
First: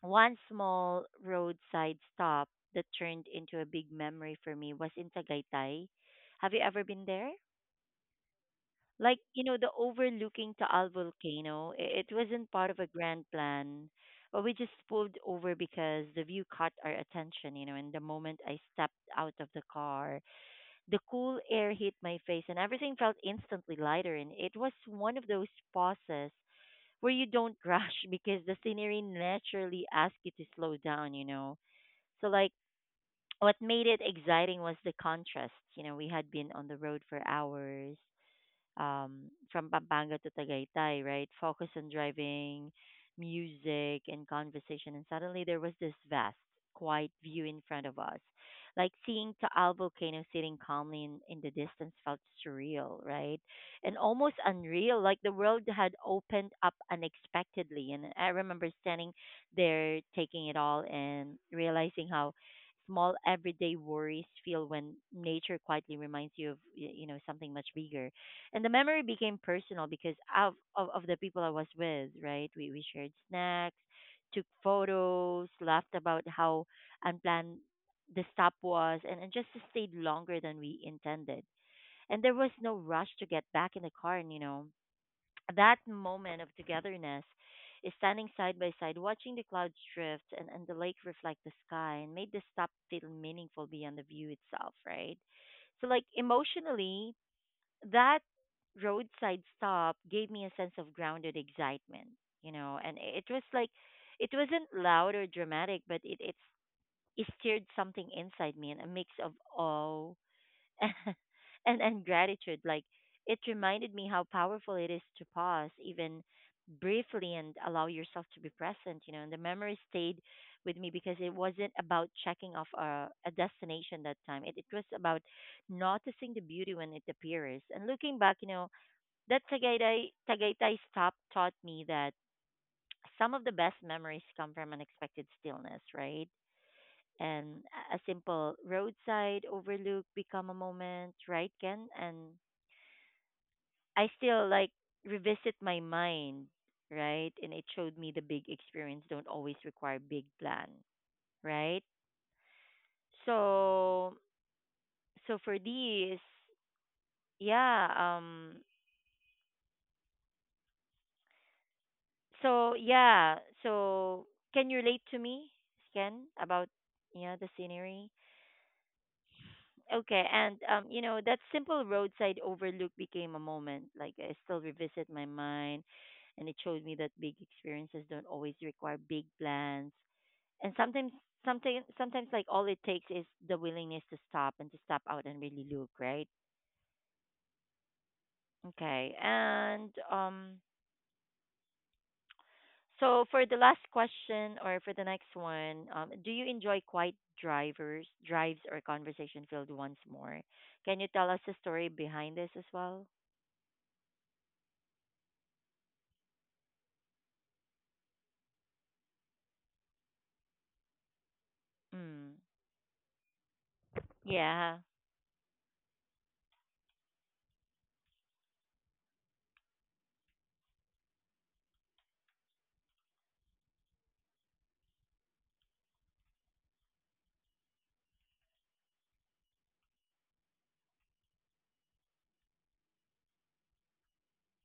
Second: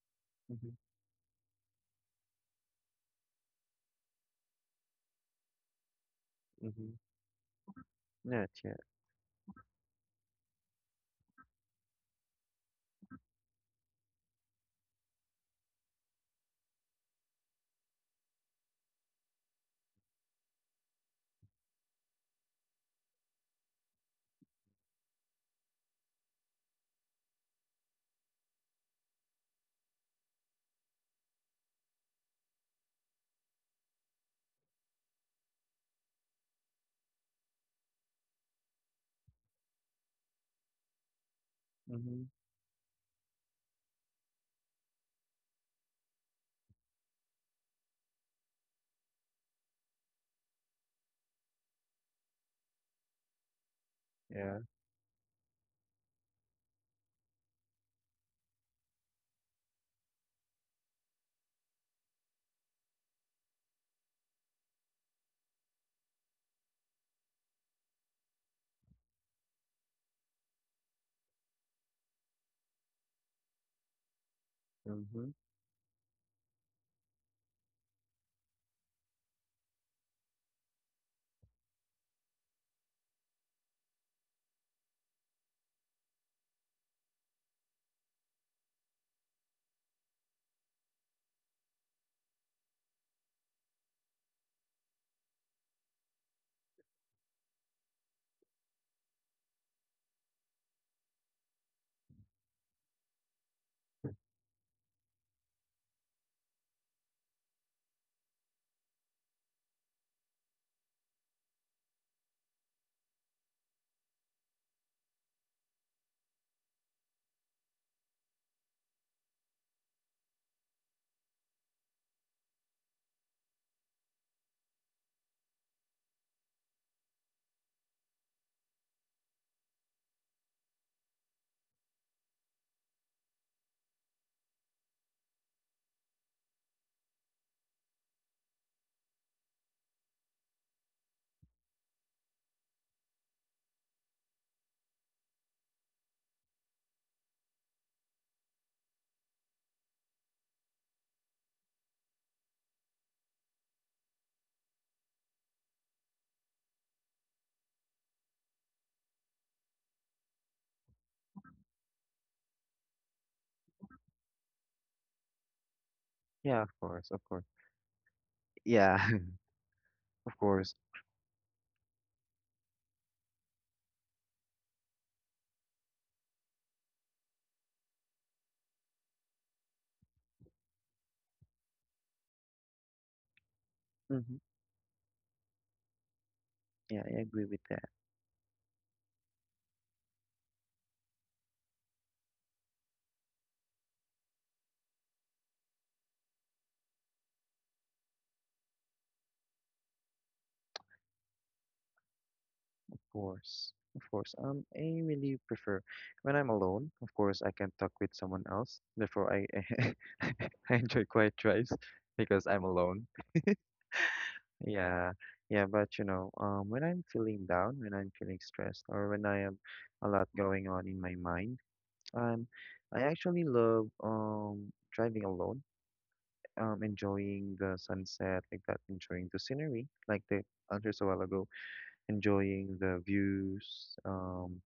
A: one
B: Mm-hmm.
A: small roadside stop that turned into a big memory for me was in Tagaytay. Have you ever
B: Mm-hmm.
A: been there?
B: Not yet.
A: Like, you know, the overlooking Taal volcano. It wasn't part of a grand plan, but we just pulled over because the view caught our attention, you know. And the moment I stepped out of the car, the cool air hit my face, and everything felt instantly lighter. And it was one of those pauses where you don't rush because the scenery naturally asks you to slow down, you know. So, like, what made it exciting was the contrast. You know, we had been on the road for hours, from Pampanga to Tagaytay, right? Focus on
B: Mm-hmm.
A: driving, music, and conversation. And suddenly there was this vast, quiet view in front of us. Like seeing Taal volcano sitting calmly in the distance felt surreal, right? And almost
B: Yeah.
A: unreal. Like the world had opened up unexpectedly. And I remember standing there, taking it all and realizing how small everyday worries feel when nature quietly reminds you of you know something much bigger. And the memory became personal because of the people I was with, right? We shared snacks, took
B: Mm-hmm.
A: photos, laughed about how unplanned the stop was, and, just stayed longer than we intended. And there was no rush to get back in the car, and you know, that moment of togetherness is standing side by side, watching the clouds drift and the lake reflect the sky and made the stop feel meaningful beyond the view itself, right? So, like, emotionally, that roadside stop gave me a sense of grounded excitement, you know, and it was like it wasn't loud or dramatic, but it stirred something inside me, and a mix of awe and gratitude. Like, it reminded me how powerful it is to pause even briefly and allow yourself to be present, you know. And the memory stayed with me because it wasn't about checking off a destination that time. It was about noticing the beauty when it appears, and looking back, you know, that Tagaytay stop taught me that some of the best memories come from unexpected stillness, right? And a simple roadside overlook become a moment, right, Ken? And I still, like, revisit my mind, right? And it showed me the big experience don't always require big plan, right? So so for these, yeah, so yeah, so can you relate to me, Ken,
B: Yeah,
A: about,
B: of course, of
A: yeah,
B: course.
A: the scenery?
B: Yeah,
A: Okay,
B: of
A: and
B: course.
A: you know that simple roadside overlook became a moment. Like I still revisit my mind, and it showed me that big experiences don't always require big plans. And sometimes, like, all it takes is the willingness to
B: Mm-hmm.
A: stop and to stop out and really look, right?
B: Yeah, I agree with that.
A: Okay, and so for the last question or for the next one, do you enjoy quiet drives, or conversation filled ones more? Can you tell us the story behind this as well?
B: Course, of course. I really prefer when I'm alone. Of course, I can talk with someone else. Therefore, I I enjoy quiet drives
A: Mm.
B: because I'm alone.
A: Yeah.
B: Yeah, yeah. But you know, when I'm feeling down, when I'm feeling stressed, or when I have a lot going on in my mind, um, I actually love driving alone. Enjoying the sunset like that, enjoying the scenery like the answer a while ago, enjoying the views.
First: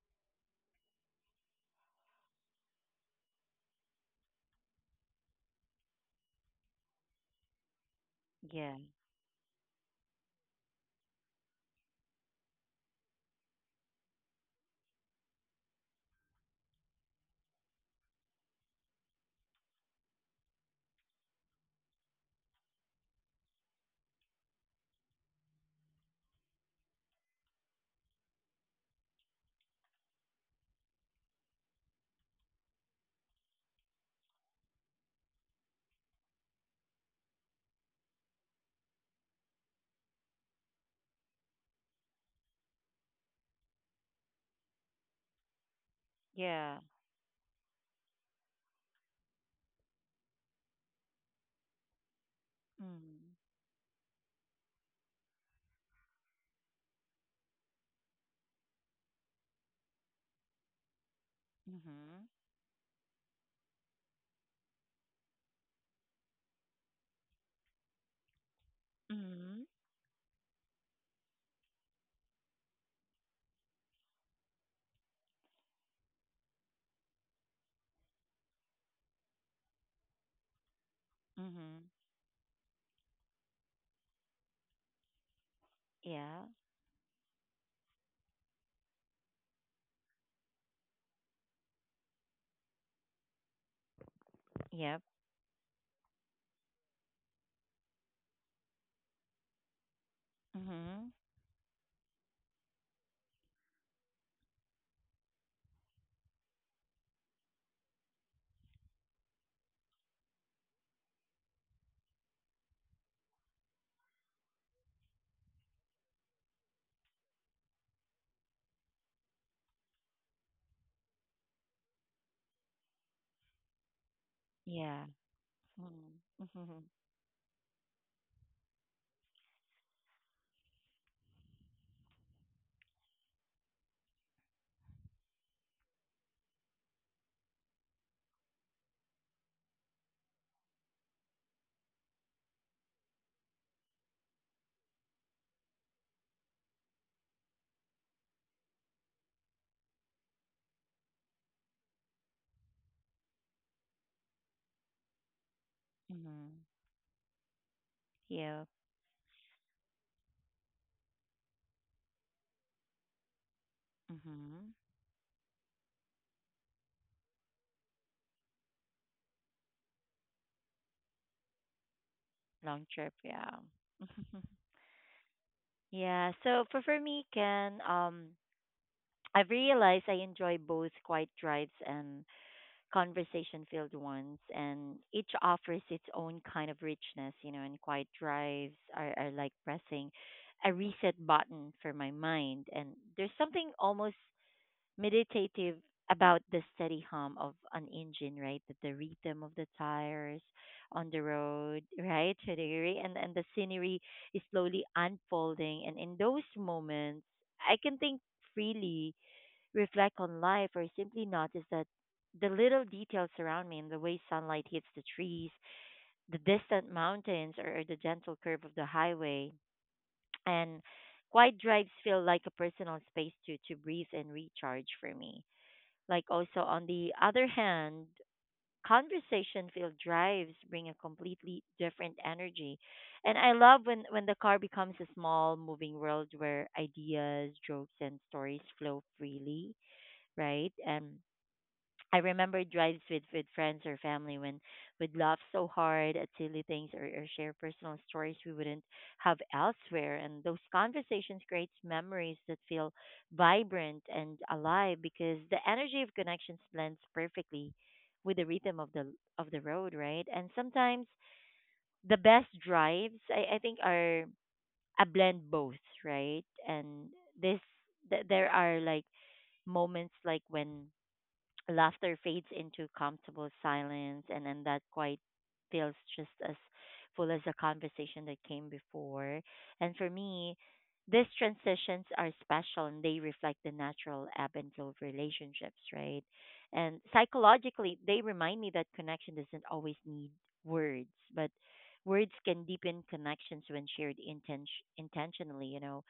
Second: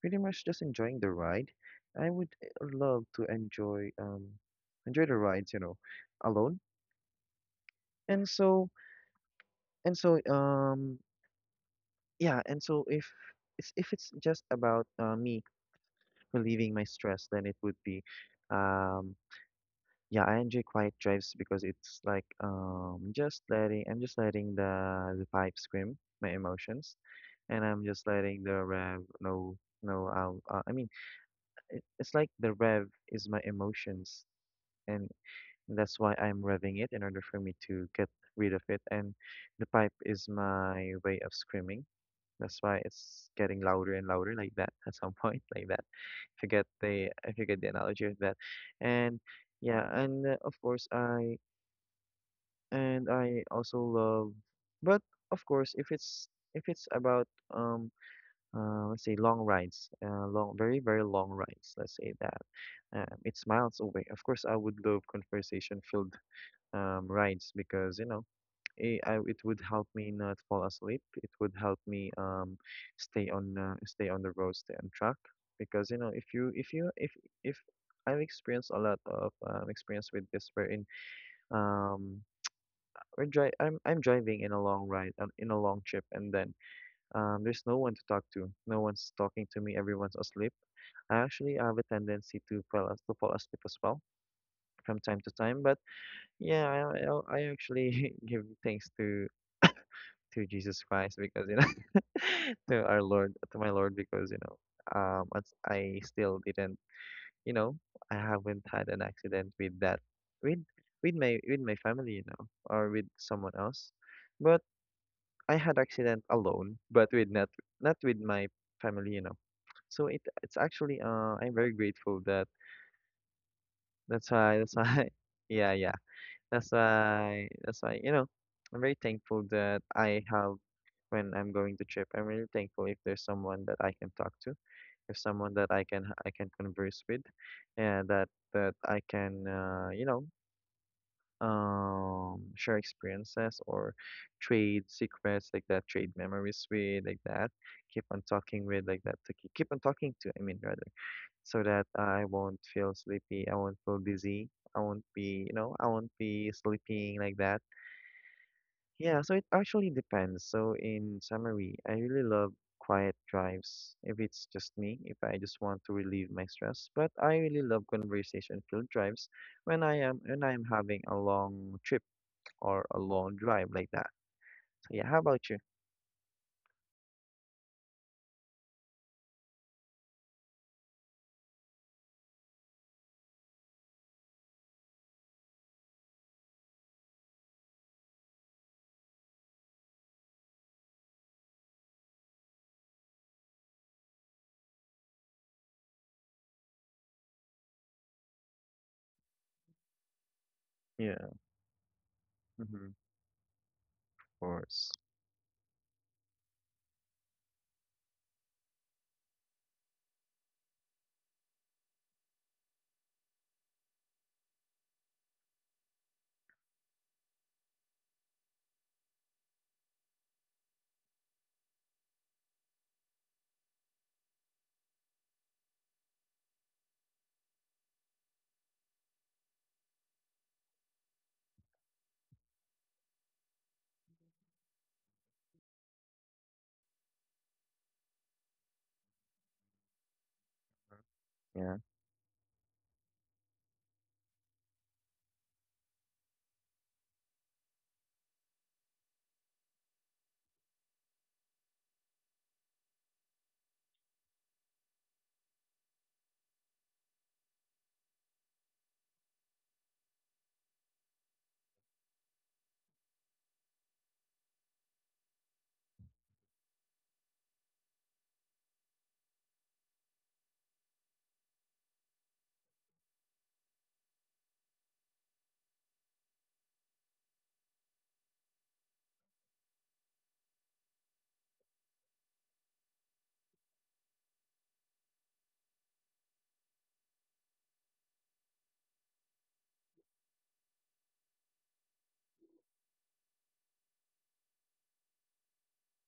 B: Pretty much just enjoying the ride. I would love to enjoy the rides, you know, alone. And so
A: Yeah.
B: and so yeah, and so if it's just about me relieving my stress, then it would be um yeah, I enjoy quiet drives because it's like just letting I'm just letting the pipe scream my emotions, and I'm just letting the rev know how I mean it's like the rev is my emotions. And that's why I'm revving it, in order for me to get rid of it. And the pipe is my way of screaming. That's why it's getting louder and louder like that at some point, like that. If you get
A: Yeah.
B: the if you get the analogy of that. And yeah, and of course
A: Mm.
B: I also love, but of course if it's about um let's say long rides, uh, long very very long rides, let's say
A: Mhm.
B: that. It's miles away. Of course I would love conversation filled rides because you know it would
A: Mhm.
B: help me not fall asleep. It would help me stay on stay on the road, stay on track. Because you know if you if you if I've experienced a lot of experience with this, wherein
A: Mhm.
B: um, I'm driving in a long ride, in a long trip, and
A: Yeah.
B: then there's no one to talk to. No one's talking to me. Everyone's asleep. I actually have a tendency to to fall asleep as well from
A: Yep.
B: time to time, but. Yeah, I actually give thanks to Jesus
A: Mhm.
B: Christ because you know to our Lord, to my Lord, because you know once I still didn't you know, I haven't had an accident with that, with with my family, you know, or with someone else. But I had accident alone, but with not, not with my family, you know. So it's actually I'm very grateful that that's why that's
A: Yeah.
B: why yeah, yeah,
A: Mhm.
B: that's
A: Mhm.
B: why that's why you know I'm very thankful that I have when I'm going to trip. I'm really thankful if there's someone that I can talk to, if someone that I can converse with, and that I can you know share experiences, or trade secrets like that, trade memories with like that, keep on talking with like that, to keep on talking to. I mean, rather, so that I won't feel sleepy, I won't feel dizzy, I won't be you know I won't be
A: Mhm.
B: sleeping like that.
A: Yep.
B: Yeah, so it actually depends. So in summary, I really love quiet drives if it's just
A: Mhm.
B: me, if I just want to relieve my stress. But I really love conversation filled drives when I am when I'm having a long trip or
A: Long
B: a
A: trip.
B: long
A: Yeah.
B: drive like that. So yeah, how about you?
A: Yeah. So for me, Ken, I've realized I enjoy both quiet drives and conversation filled ones, and each offers its own kind of richness, you know. And quiet drives are like pressing a reset button for my mind. And there's something almost meditative about the steady hum of an engine, right? The, rhythm of the tires on the
B: Yeah,
A: road right to the
B: mm-hmm, of
A: degree, and the scenery is slowly
B: course.
A: unfolding. And in those moments I can think freely, reflect on life, or simply notice that the little details around me, and the way sunlight hits the trees, the distant mountains, or the gentle curve of the highway. And quiet drives feel like a personal space to breathe and recharge for me. Like, also, on the other hand, conversation filled drives bring a completely different energy. And I love when, the car becomes a small, moving world where ideas, jokes, and stories flow freely, right? And
B: Yeah,
A: I remember drives with, friends or family when we'd laugh so hard at silly things, or share personal stories we wouldn't have elsewhere. And those conversations create memories that feel vibrant and alive because the energy of connections blends perfectly with the rhythm of the road, right? And sometimes the best drives, I think, are a blend both, right? And this there are, like, moments like when laughter fades into comfortable silence, and then that quiet feels just as full as the conversation that came before. And for me, these transitions are special, and they reflect the natural ebb and flow of relationships, right? And psychologically, they remind me that connection doesn't always need words, but words can deepen connections when shared intentionally, you know.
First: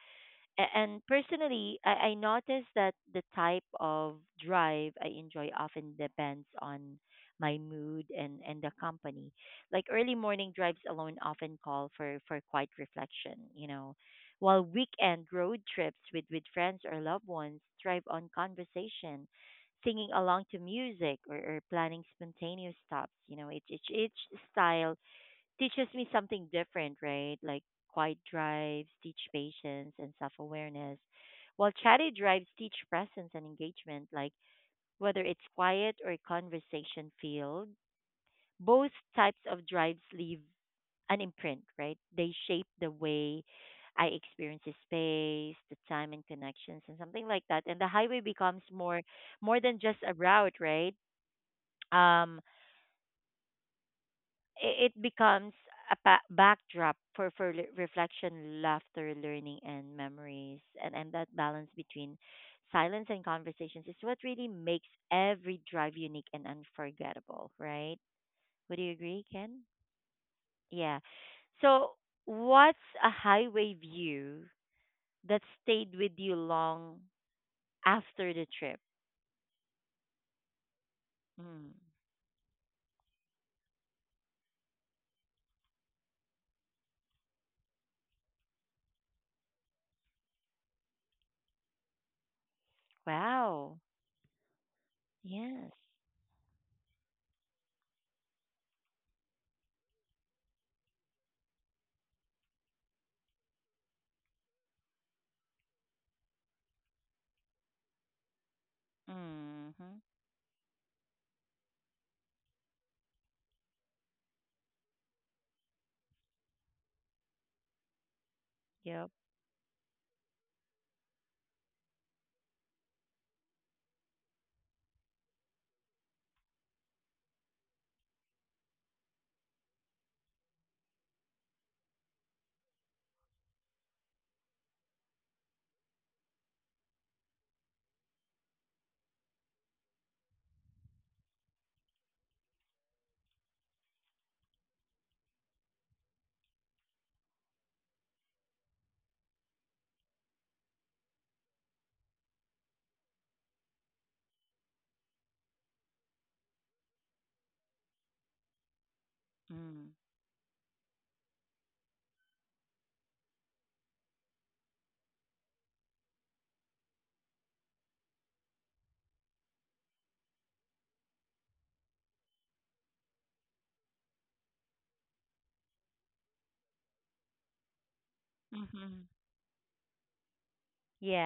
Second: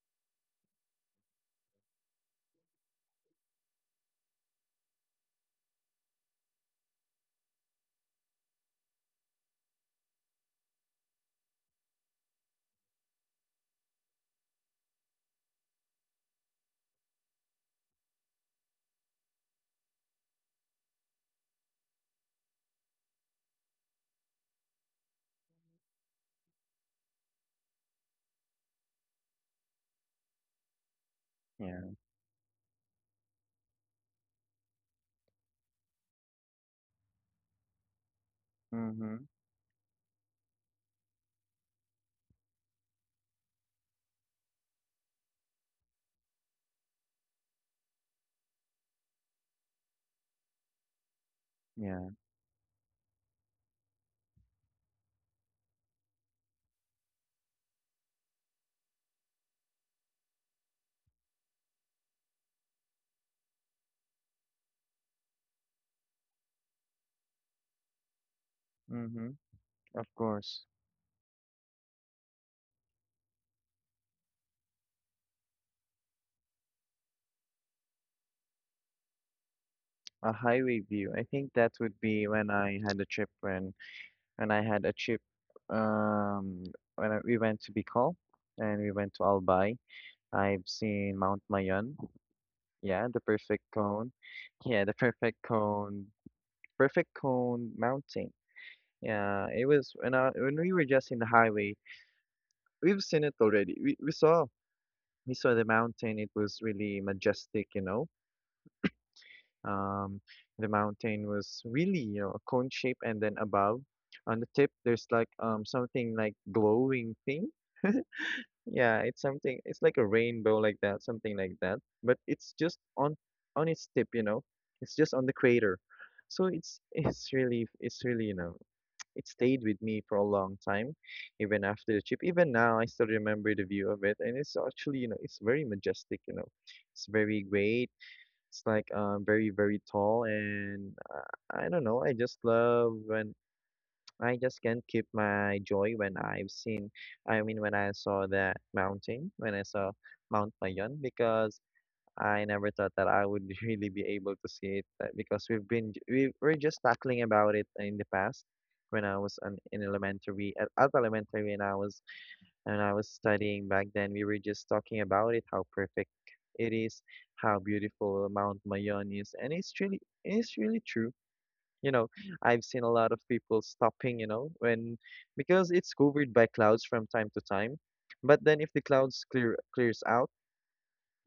A: And personally, I noticed that the type of drive I enjoy often depends on my mood and, the company. Like, early morning drives alone often call for, quiet reflection, you know, while weekend road trips with friends or loved ones thrive on conversation, singing along to music, or planning spontaneous stops. You know, each style teaches me something different, right? Like, quiet drives teach patience and self awareness, while
B: yeah.
A: chatty drives teach presence and engagement. Like, whether it's quiet or conversation filled, both
B: Mm-hmm.
A: types of drives leave an imprint, right? They shape the way I experience the space, the time, and connections, and something like that. And the highway becomes more than just a route, right?
B: Yeah.
A: Um, it becomes a backdrop for reflection, laughter, learning, and memories, and that balance between silence and conversations is what really makes every drive unique and unforgettable, right? Would you agree,
B: Mm-hmm.
A: Ken?
B: Of course.
A: Yeah. So, what's a highway view that stayed with you long after the trip?
B: A highway view. I think
A: Mm.
B: that would be when I had a trip when and I had a trip um when we went to Bicol, and we went to Albay. I've seen Mount Mayon. Yeah, the perfect
A: Wow.
B: cone. Yeah, the
A: Yes.
B: perfect cone mountain. Yeah, it was when when we were just in the highway. We've seen it already. We saw the mountain. It was really majestic, you know.
A: Mhm.
B: Um, the mountain was really, you know, a cone shape, and then above, on the tip, there's like something like glowing thing. Yeah,
A: Yep.
B: it's something. It's like a rainbow, like that, something like that. But it's just on its tip, you know. It's just on the crater. So it's really you know it stayed with me for a long time, even after the trip. Even now, I still remember the view of it, and it's actually you know it's very majestic, you know. It's very great. It's like very, very tall, and I don't know. I just love when I just can't keep my joy when I've seen, I mean, when I saw that mountain, when I saw Mount Mayon, because I never thought that I would really be able to see it. We were just tackling about it in the past, when I was in
A: Mm.
B: elementary, at elementary, and I was studying back then. We were just talking about it, how perfect it is, how beautiful Mount Mayon is, and it's really true, you know. I've seen a lot of people stopping, you know, when because it's covered by clouds from time to time. But then if the
A: Mhm.
B: clouds clear clears out,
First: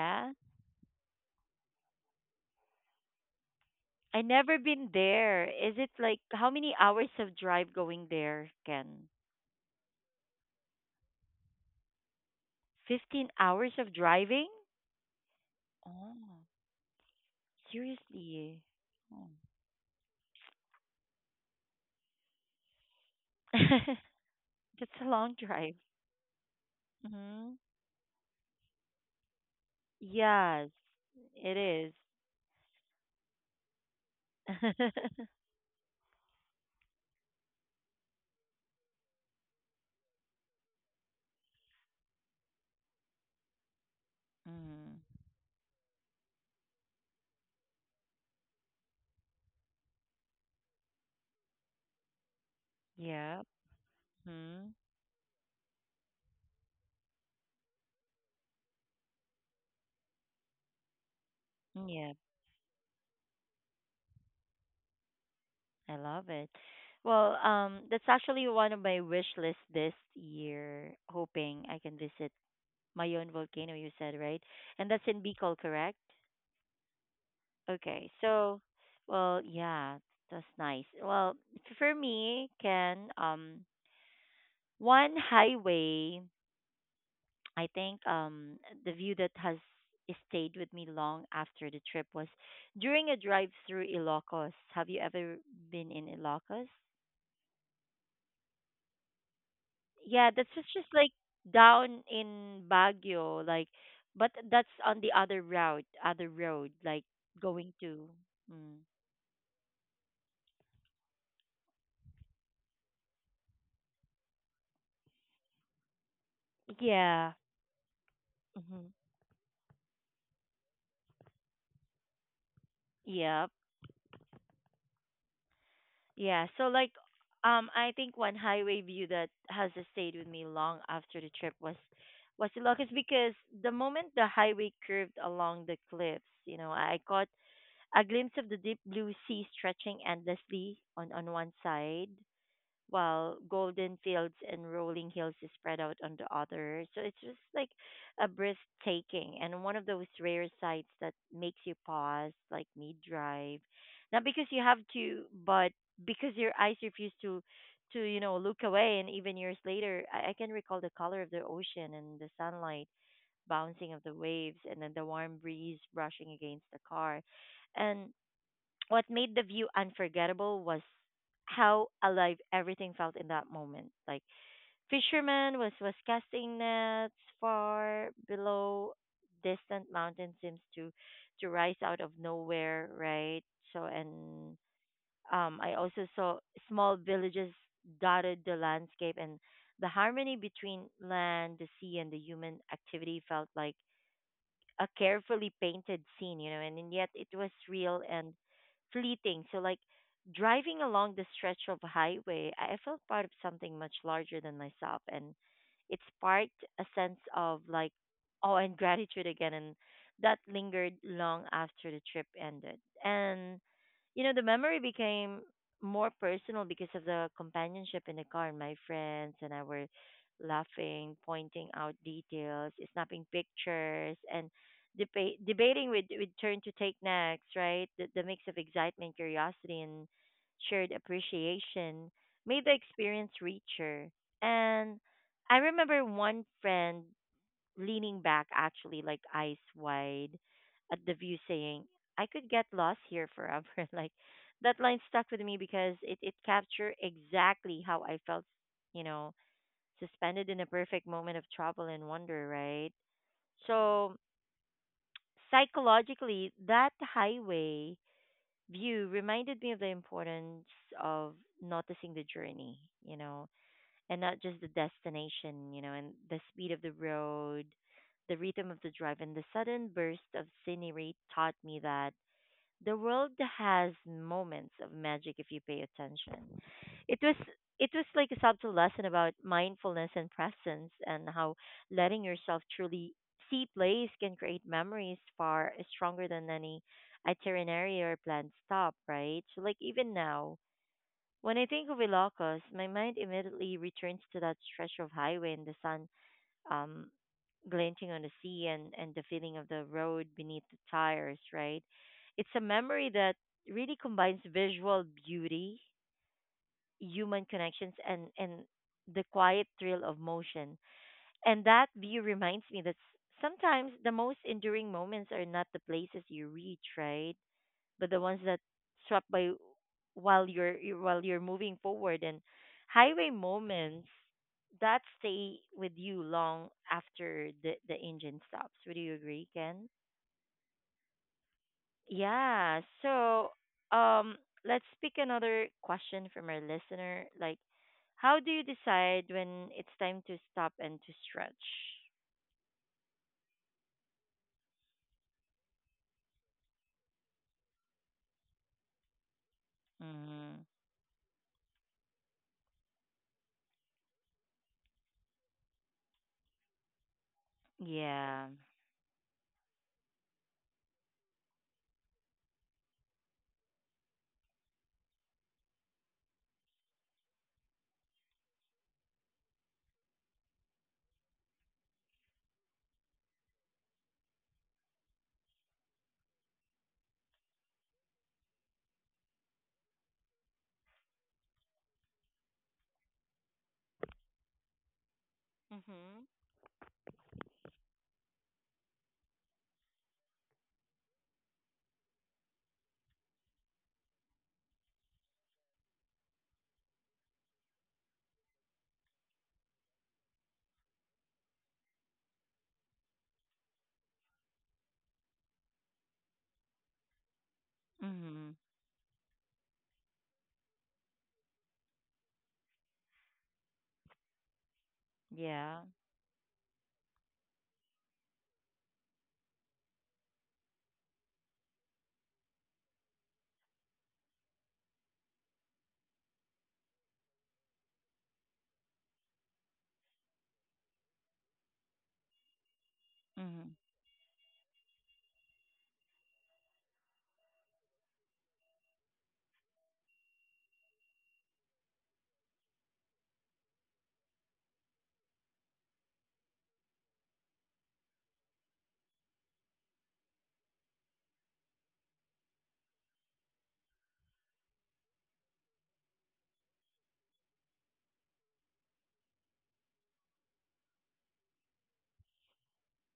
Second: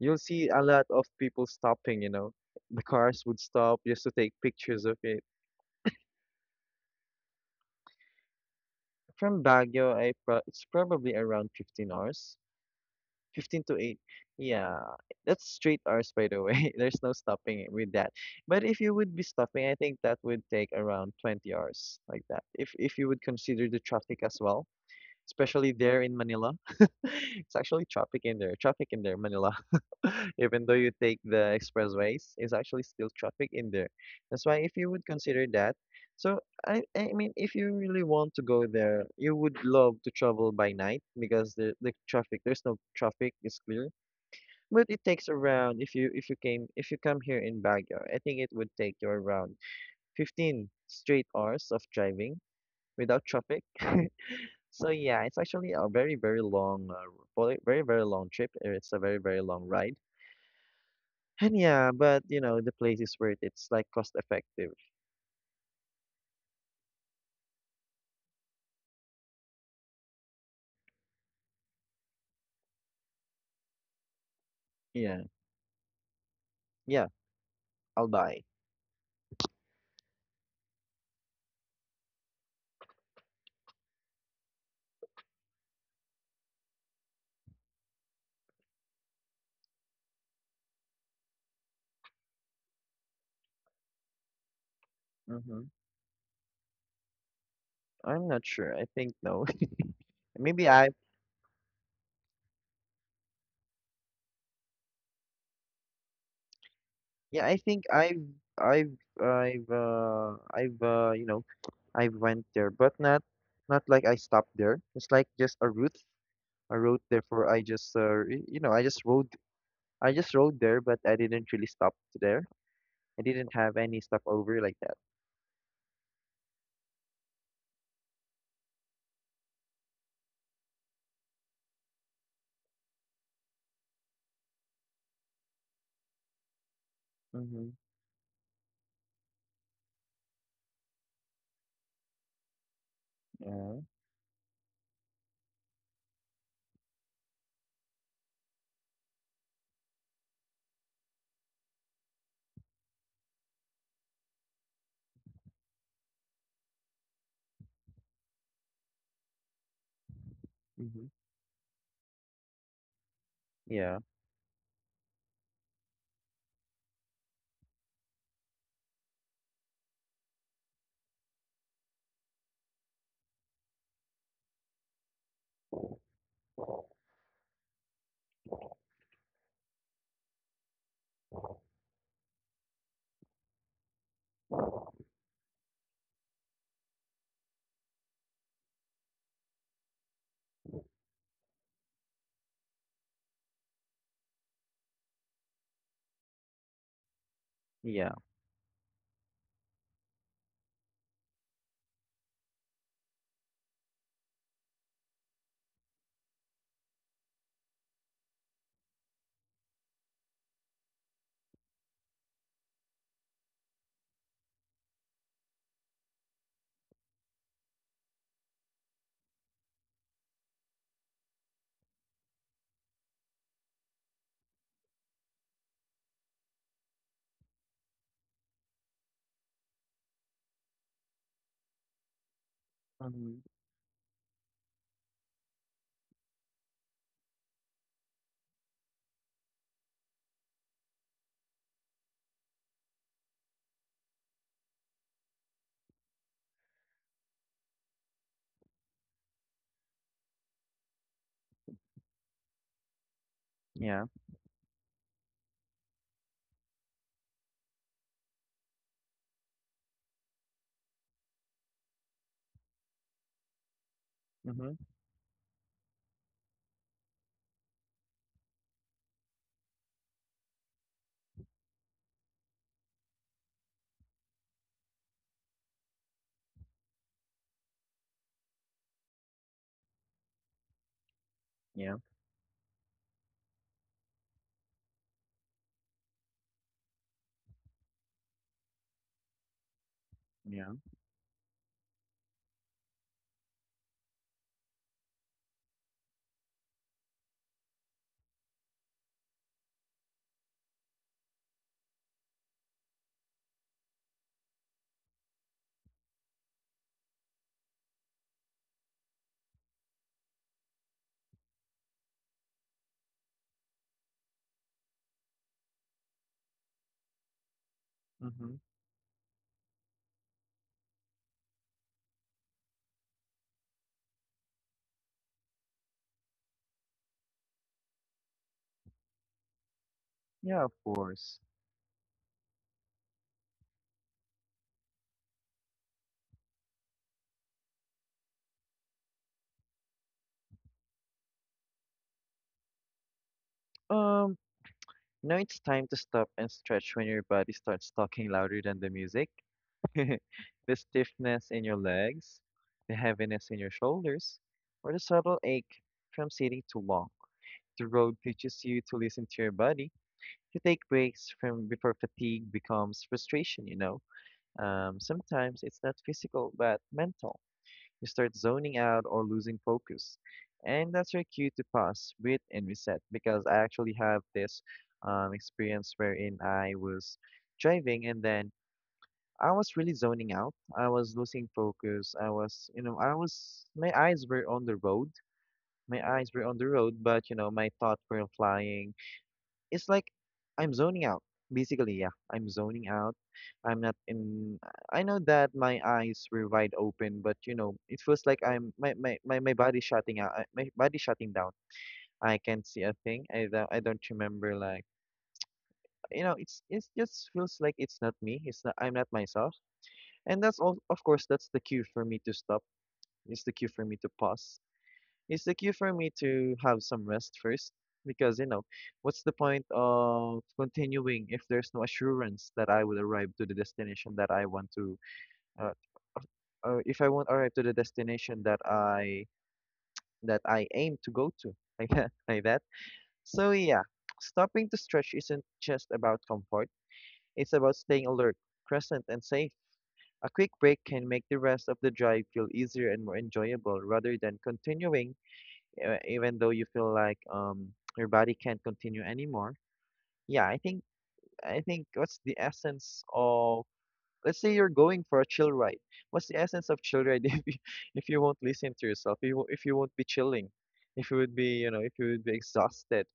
B: you'll see a lot of people stopping, you know. The cars would stop just to
A: I
B: take
A: never
B: pictures
A: been
B: of it.
A: there. Is it like how many hours of drive going there, Ken?
B: From Baguio, I pro it's probably around 15 hours.
A: 15
B: 15
A: hours
B: to
A: of
B: 8.
A: driving?
B: Yeah, that's straight hours, by the
A: Oh,
B: way. There's no stopping it with that.
A: seriously.
B: But if you would be
A: Oh.
B: stopping, I think that would take around 20 hours like that. If you would consider the traffic as well,
A: That's a long
B: especially
A: drive.
B: there in Manila.
A: Hmm.
B: It's actually traffic in there, Manila. Even
A: Yes,
B: though you take
A: it
B: the
A: is.
B: expressways, it's actually still traffic in there. That's why if you would consider that, so I mean if you really want to go there, you would love to travel by night because there's no traffic, it's clear. But
A: Mm.
B: it takes around if you came if you come here in Baguio, I think it would take you around 15 straight hours of driving without
A: Yeah.
B: traffic.
A: Mm.
B: So yeah, it's actually a very, very long, very, very long trip. And it's a very, very long ride. And yeah,
A: Yeah,
B: but you know, the place is worth it. It's like cost effective.
A: I love it. Well, that's actually one of my wish lists this year, hoping I can visit Mayon volcano, you said, right? And that's in
B: Yeah,
A: Bicol, correct?
B: yeah, I'll
A: Okay.
B: buy.
A: So, well, yeah, that's nice. Well, for me, Ken, one highway, I think, the view that has stayed with me long after the trip was during a drive through Ilocos. Have you ever
B: Mm-hmm.
A: been in Ilocos?
B: I'm not sure. I think no.
A: Yeah, that's
B: Maybe
A: just,
B: I,
A: just like down in Baguio, like, but that's on the other route, other road, like
B: yeah, I
A: going
B: think
A: to. Mm.
B: I've, you know, I've went there, but not, not like I stopped there. It's like just a route, a route.
A: Yeah.
B: Therefore, I just, you know,
A: Hmm.
B: I just rode there, but I didn't really stop there. I didn't
A: Yep.
B: have any stopover like that.
A: Yeah. So like, I think one highway view that has stayed with me long after the trip was the Ilocos because the moment the highway curved along the cliffs, you know, I caught
B: Mm-hmm.
A: a glimpse of the deep blue sea stretching endlessly on one side, while
B: Yeah.
A: golden fields and rolling hills is spread out on the other. So it's just like a breathtaking and one of those rare sights that makes you pause, like mid drive. Not because you have to, but because your eyes refuse to look away. And even years later I can recall the
B: Mm-hmm.
A: color of the ocean and the sunlight bouncing
B: Yeah.
A: of the waves and then the warm breeze brushing against the car. And what made the view unforgettable was how alive everything felt in that moment. Like fishermen was casting nets far below, distant mountain seems to rise out of nowhere, right? So and I also saw small villages dotted the landscape, and the harmony between land, the sea and the human activity felt like a carefully painted scene, and yet it was real
B: Yeah.
A: and fleeting. So, like, driving along the stretch of highway, I felt part of something much larger than myself. And it sparked a sense of, like, awe and gratitude again. And that lingered long after the trip ended. And, the memory became more personal because of the companionship in the car, and my friends and I were laughing, pointing out details, snapping pictures, and debating with turn to take next, right? The mix of excitement, curiosity, and shared appreciation made the experience
B: Mm-hmm.
A: richer. And I remember one friend leaning back, actually, like eyes wide at the view, saying, "I could get lost here forever." Like that line stuck with me because it captured exactly how I felt, you know, suspended in a perfect moment of trouble and wonder, right?
B: Yeah.
A: So psychologically, that highway view reminded me of the importance of noticing the journey, you know, and not just the
B: Mm-hmm.
A: destination, and the speed of the road, the rhythm of the drive, and the sudden burst of scenery taught me that the world has moments of magic if you pay attention. It was it was like a subtle lesson about mindfulness and presence, and how
B: Yeah.
A: letting yourself truly see place can create memories far stronger than any itinerary or planned stop, right? So like even now,
B: Yeah.
A: when I think of Ilocos, my mind immediately returns to that stretch of highway and the sun um glinting on the sea, and the feeling of the road beneath the tires, right? It's a memory that really combines visual beauty, human connections, and the quiet thrill of motion. And that view reminds me that sometimes the most enduring moments are not the places you reach, right? But the ones
B: Mm-hmm.
A: that struck by while while you're moving forward, and highway moments that stay with you long after the engine stops. Would you agree, Ken?
B: Yeah, of course.
A: Yeah. So, um, let's pick another question from our listener. Like, how do you decide when it's time to stop and to stretch?
B: Um, now it's time to stop and stretch when your body starts talking louder than the music.
A: Mm-hmm.
B: The stiffness in your legs, the heaviness in your shoulders, or the subtle ache from sitting too long. The road
A: Yeah.
B: teaches you to listen to your body, to take breaks from before fatigue becomes frustration, you know? Sometimes it's not physical but mental. You start zoning out or losing focus. And that's your cue to pause, breathe, and reset. Because I actually have this experience wherein I was driving, and then I was really zoning out. I was losing focus. You know, I was, my eyes were on the road. My
A: Mm-hmm.
B: eyes were on the road, but, you know, my thoughts were flying, it's like I'm zoning out. Basically, yeah, I'm zoning out. I'm not in. I know that my eyes were wide open, but you know, it feels like I'm my my my, my body shutting out. My body shutting down. I can't see a thing. I don't remember like you know. It's just feels like it's not me.
A: Mm-hmm.
B: It's not. I'm not myself. And that's all. Of course, that's the cue for me to stop. It's the cue for me to pause. It's the cue
A: Yeah.
B: for me to have some rest first, because, you know, what's the point of continuing if there's no assurance that I will arrive to the destination that I want to, uh, or if I won't arrive to the destination that I aim to go to, like that, like that. So
A: Mm-hmm.
B: yeah, stopping to stretch isn't just about comfort. It's about staying alert, present, and safe. A quick break can make the rest of the drive feel easier and more enjoyable, rather than continuing even though you feel like your body can't continue anymore. Yeah, I think what's the essence of, let's say you're going for a chill ride. What's the essence of chill ride if if you won't listen to yourself, if you if you won't be chilling, if you would be you know if you would be exhausted.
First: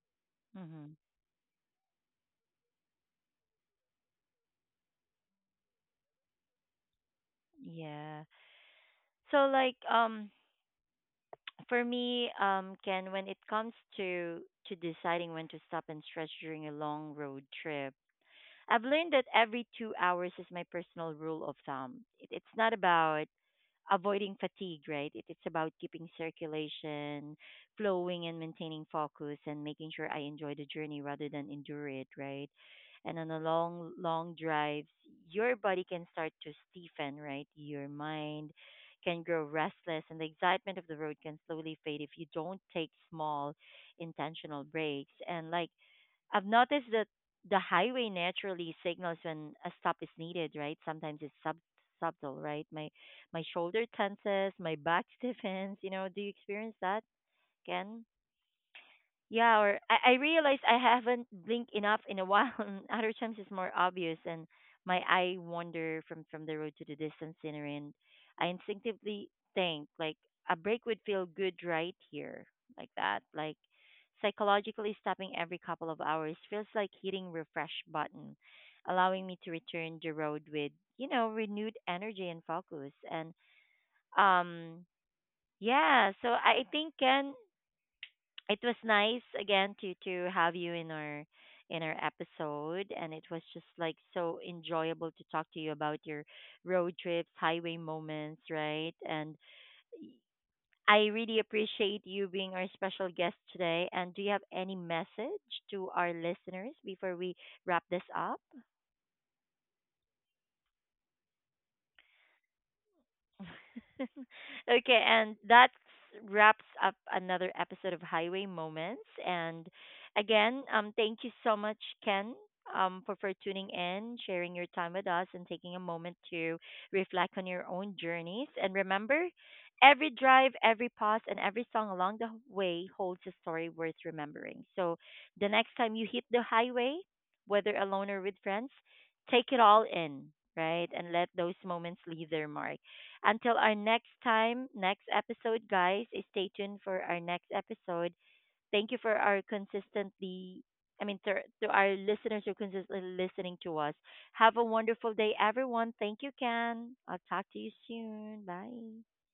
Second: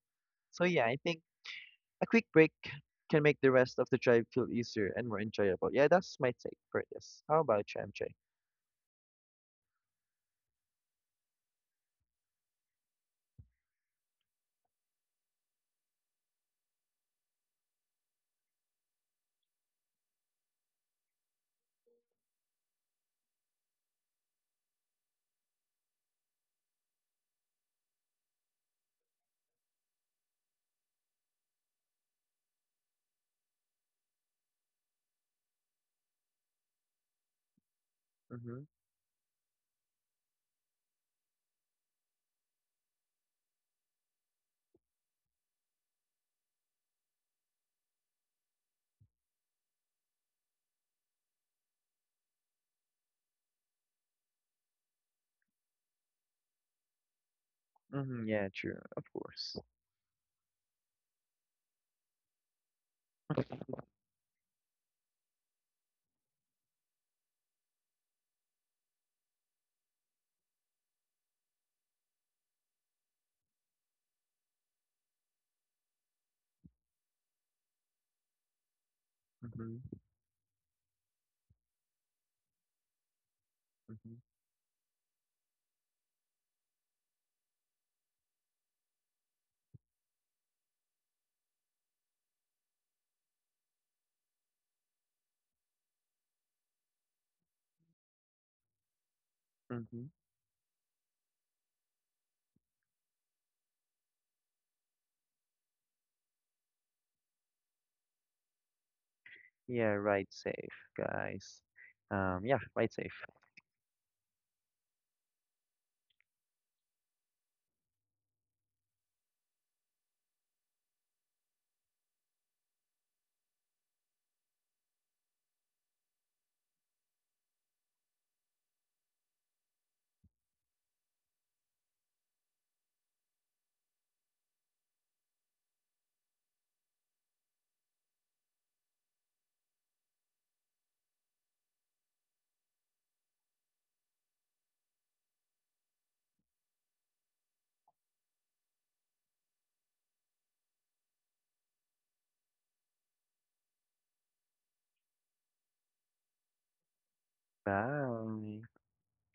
B: So yeah,
A: Mm-hmm.
B: I think a quick break can make the rest of the drive feel easier and more enjoyable. Yeah, that's my take for this. How about you, MJ?
A: Yeah. So like for me Ken, when it comes to deciding when to stop and stretch during a long road trip, I've learned that every 2 hours is my personal rule of thumb. It's not about avoiding fatigue, right? It's about keeping circulation flowing and maintaining focus and making sure I enjoy the journey rather than endure it, right? And on a long drives, your body can start to stiffen, right? Your mind
B: Mhm.
A: can grow restless, and the excitement of the road can slowly fade if you don't take small, intentional breaks. And like I've noticed that the highway naturally signals when a stop is needed, right? Sometimes it's subtle, right? My shoulder tenses, my back stiffens. You know, do you experience that, Ken?
B: Mhm. Yeah, true. Of
A: Yeah,
B: course.
A: or I realize I haven't blinked enough in a while. And other times it's more obvious, and my eye wander from the road to the distant scenery, and I instinctively think like a break would feel good right here, like that. Like psychologically, stopping every couple of hours feels like hitting refresh button, allowing me to
B: Mhm.
A: return the road with you know renewed energy and focus. And
B: Mhm.
A: um, yeah, so I think Ken, it was nice again to have you in our episode, and it was just like so enjoyable to talk to you about your road trips highway moments, right? And y-
B: Mhm.
A: I really appreciate you being our special guest today. And do you have any message to our listeners before we wrap this up?
B: Yeah, ride safe, guys. Yeah, ride safe.
A: Okay, and that wraps up another episode of Highway Moments. And again, thank you so much, Ken, for tuning in, sharing your time with us, and taking a moment to reflect on your own journeys. And remember, every drive, every pause, and every song along the way holds a story worth remembering. So the next time you hit the highway, whether alone or with friends, take it all in, right? And let those moments leave their mark. Until our next time, next episode, guys, eh, stay tuned for our next episode. Thank you for our consistently, I mean, to our listeners who consistently listening to us. Have a wonderful day, everyone. Thank you, Ken. I'll talk to you soon.
B: Bye.
A: Bye.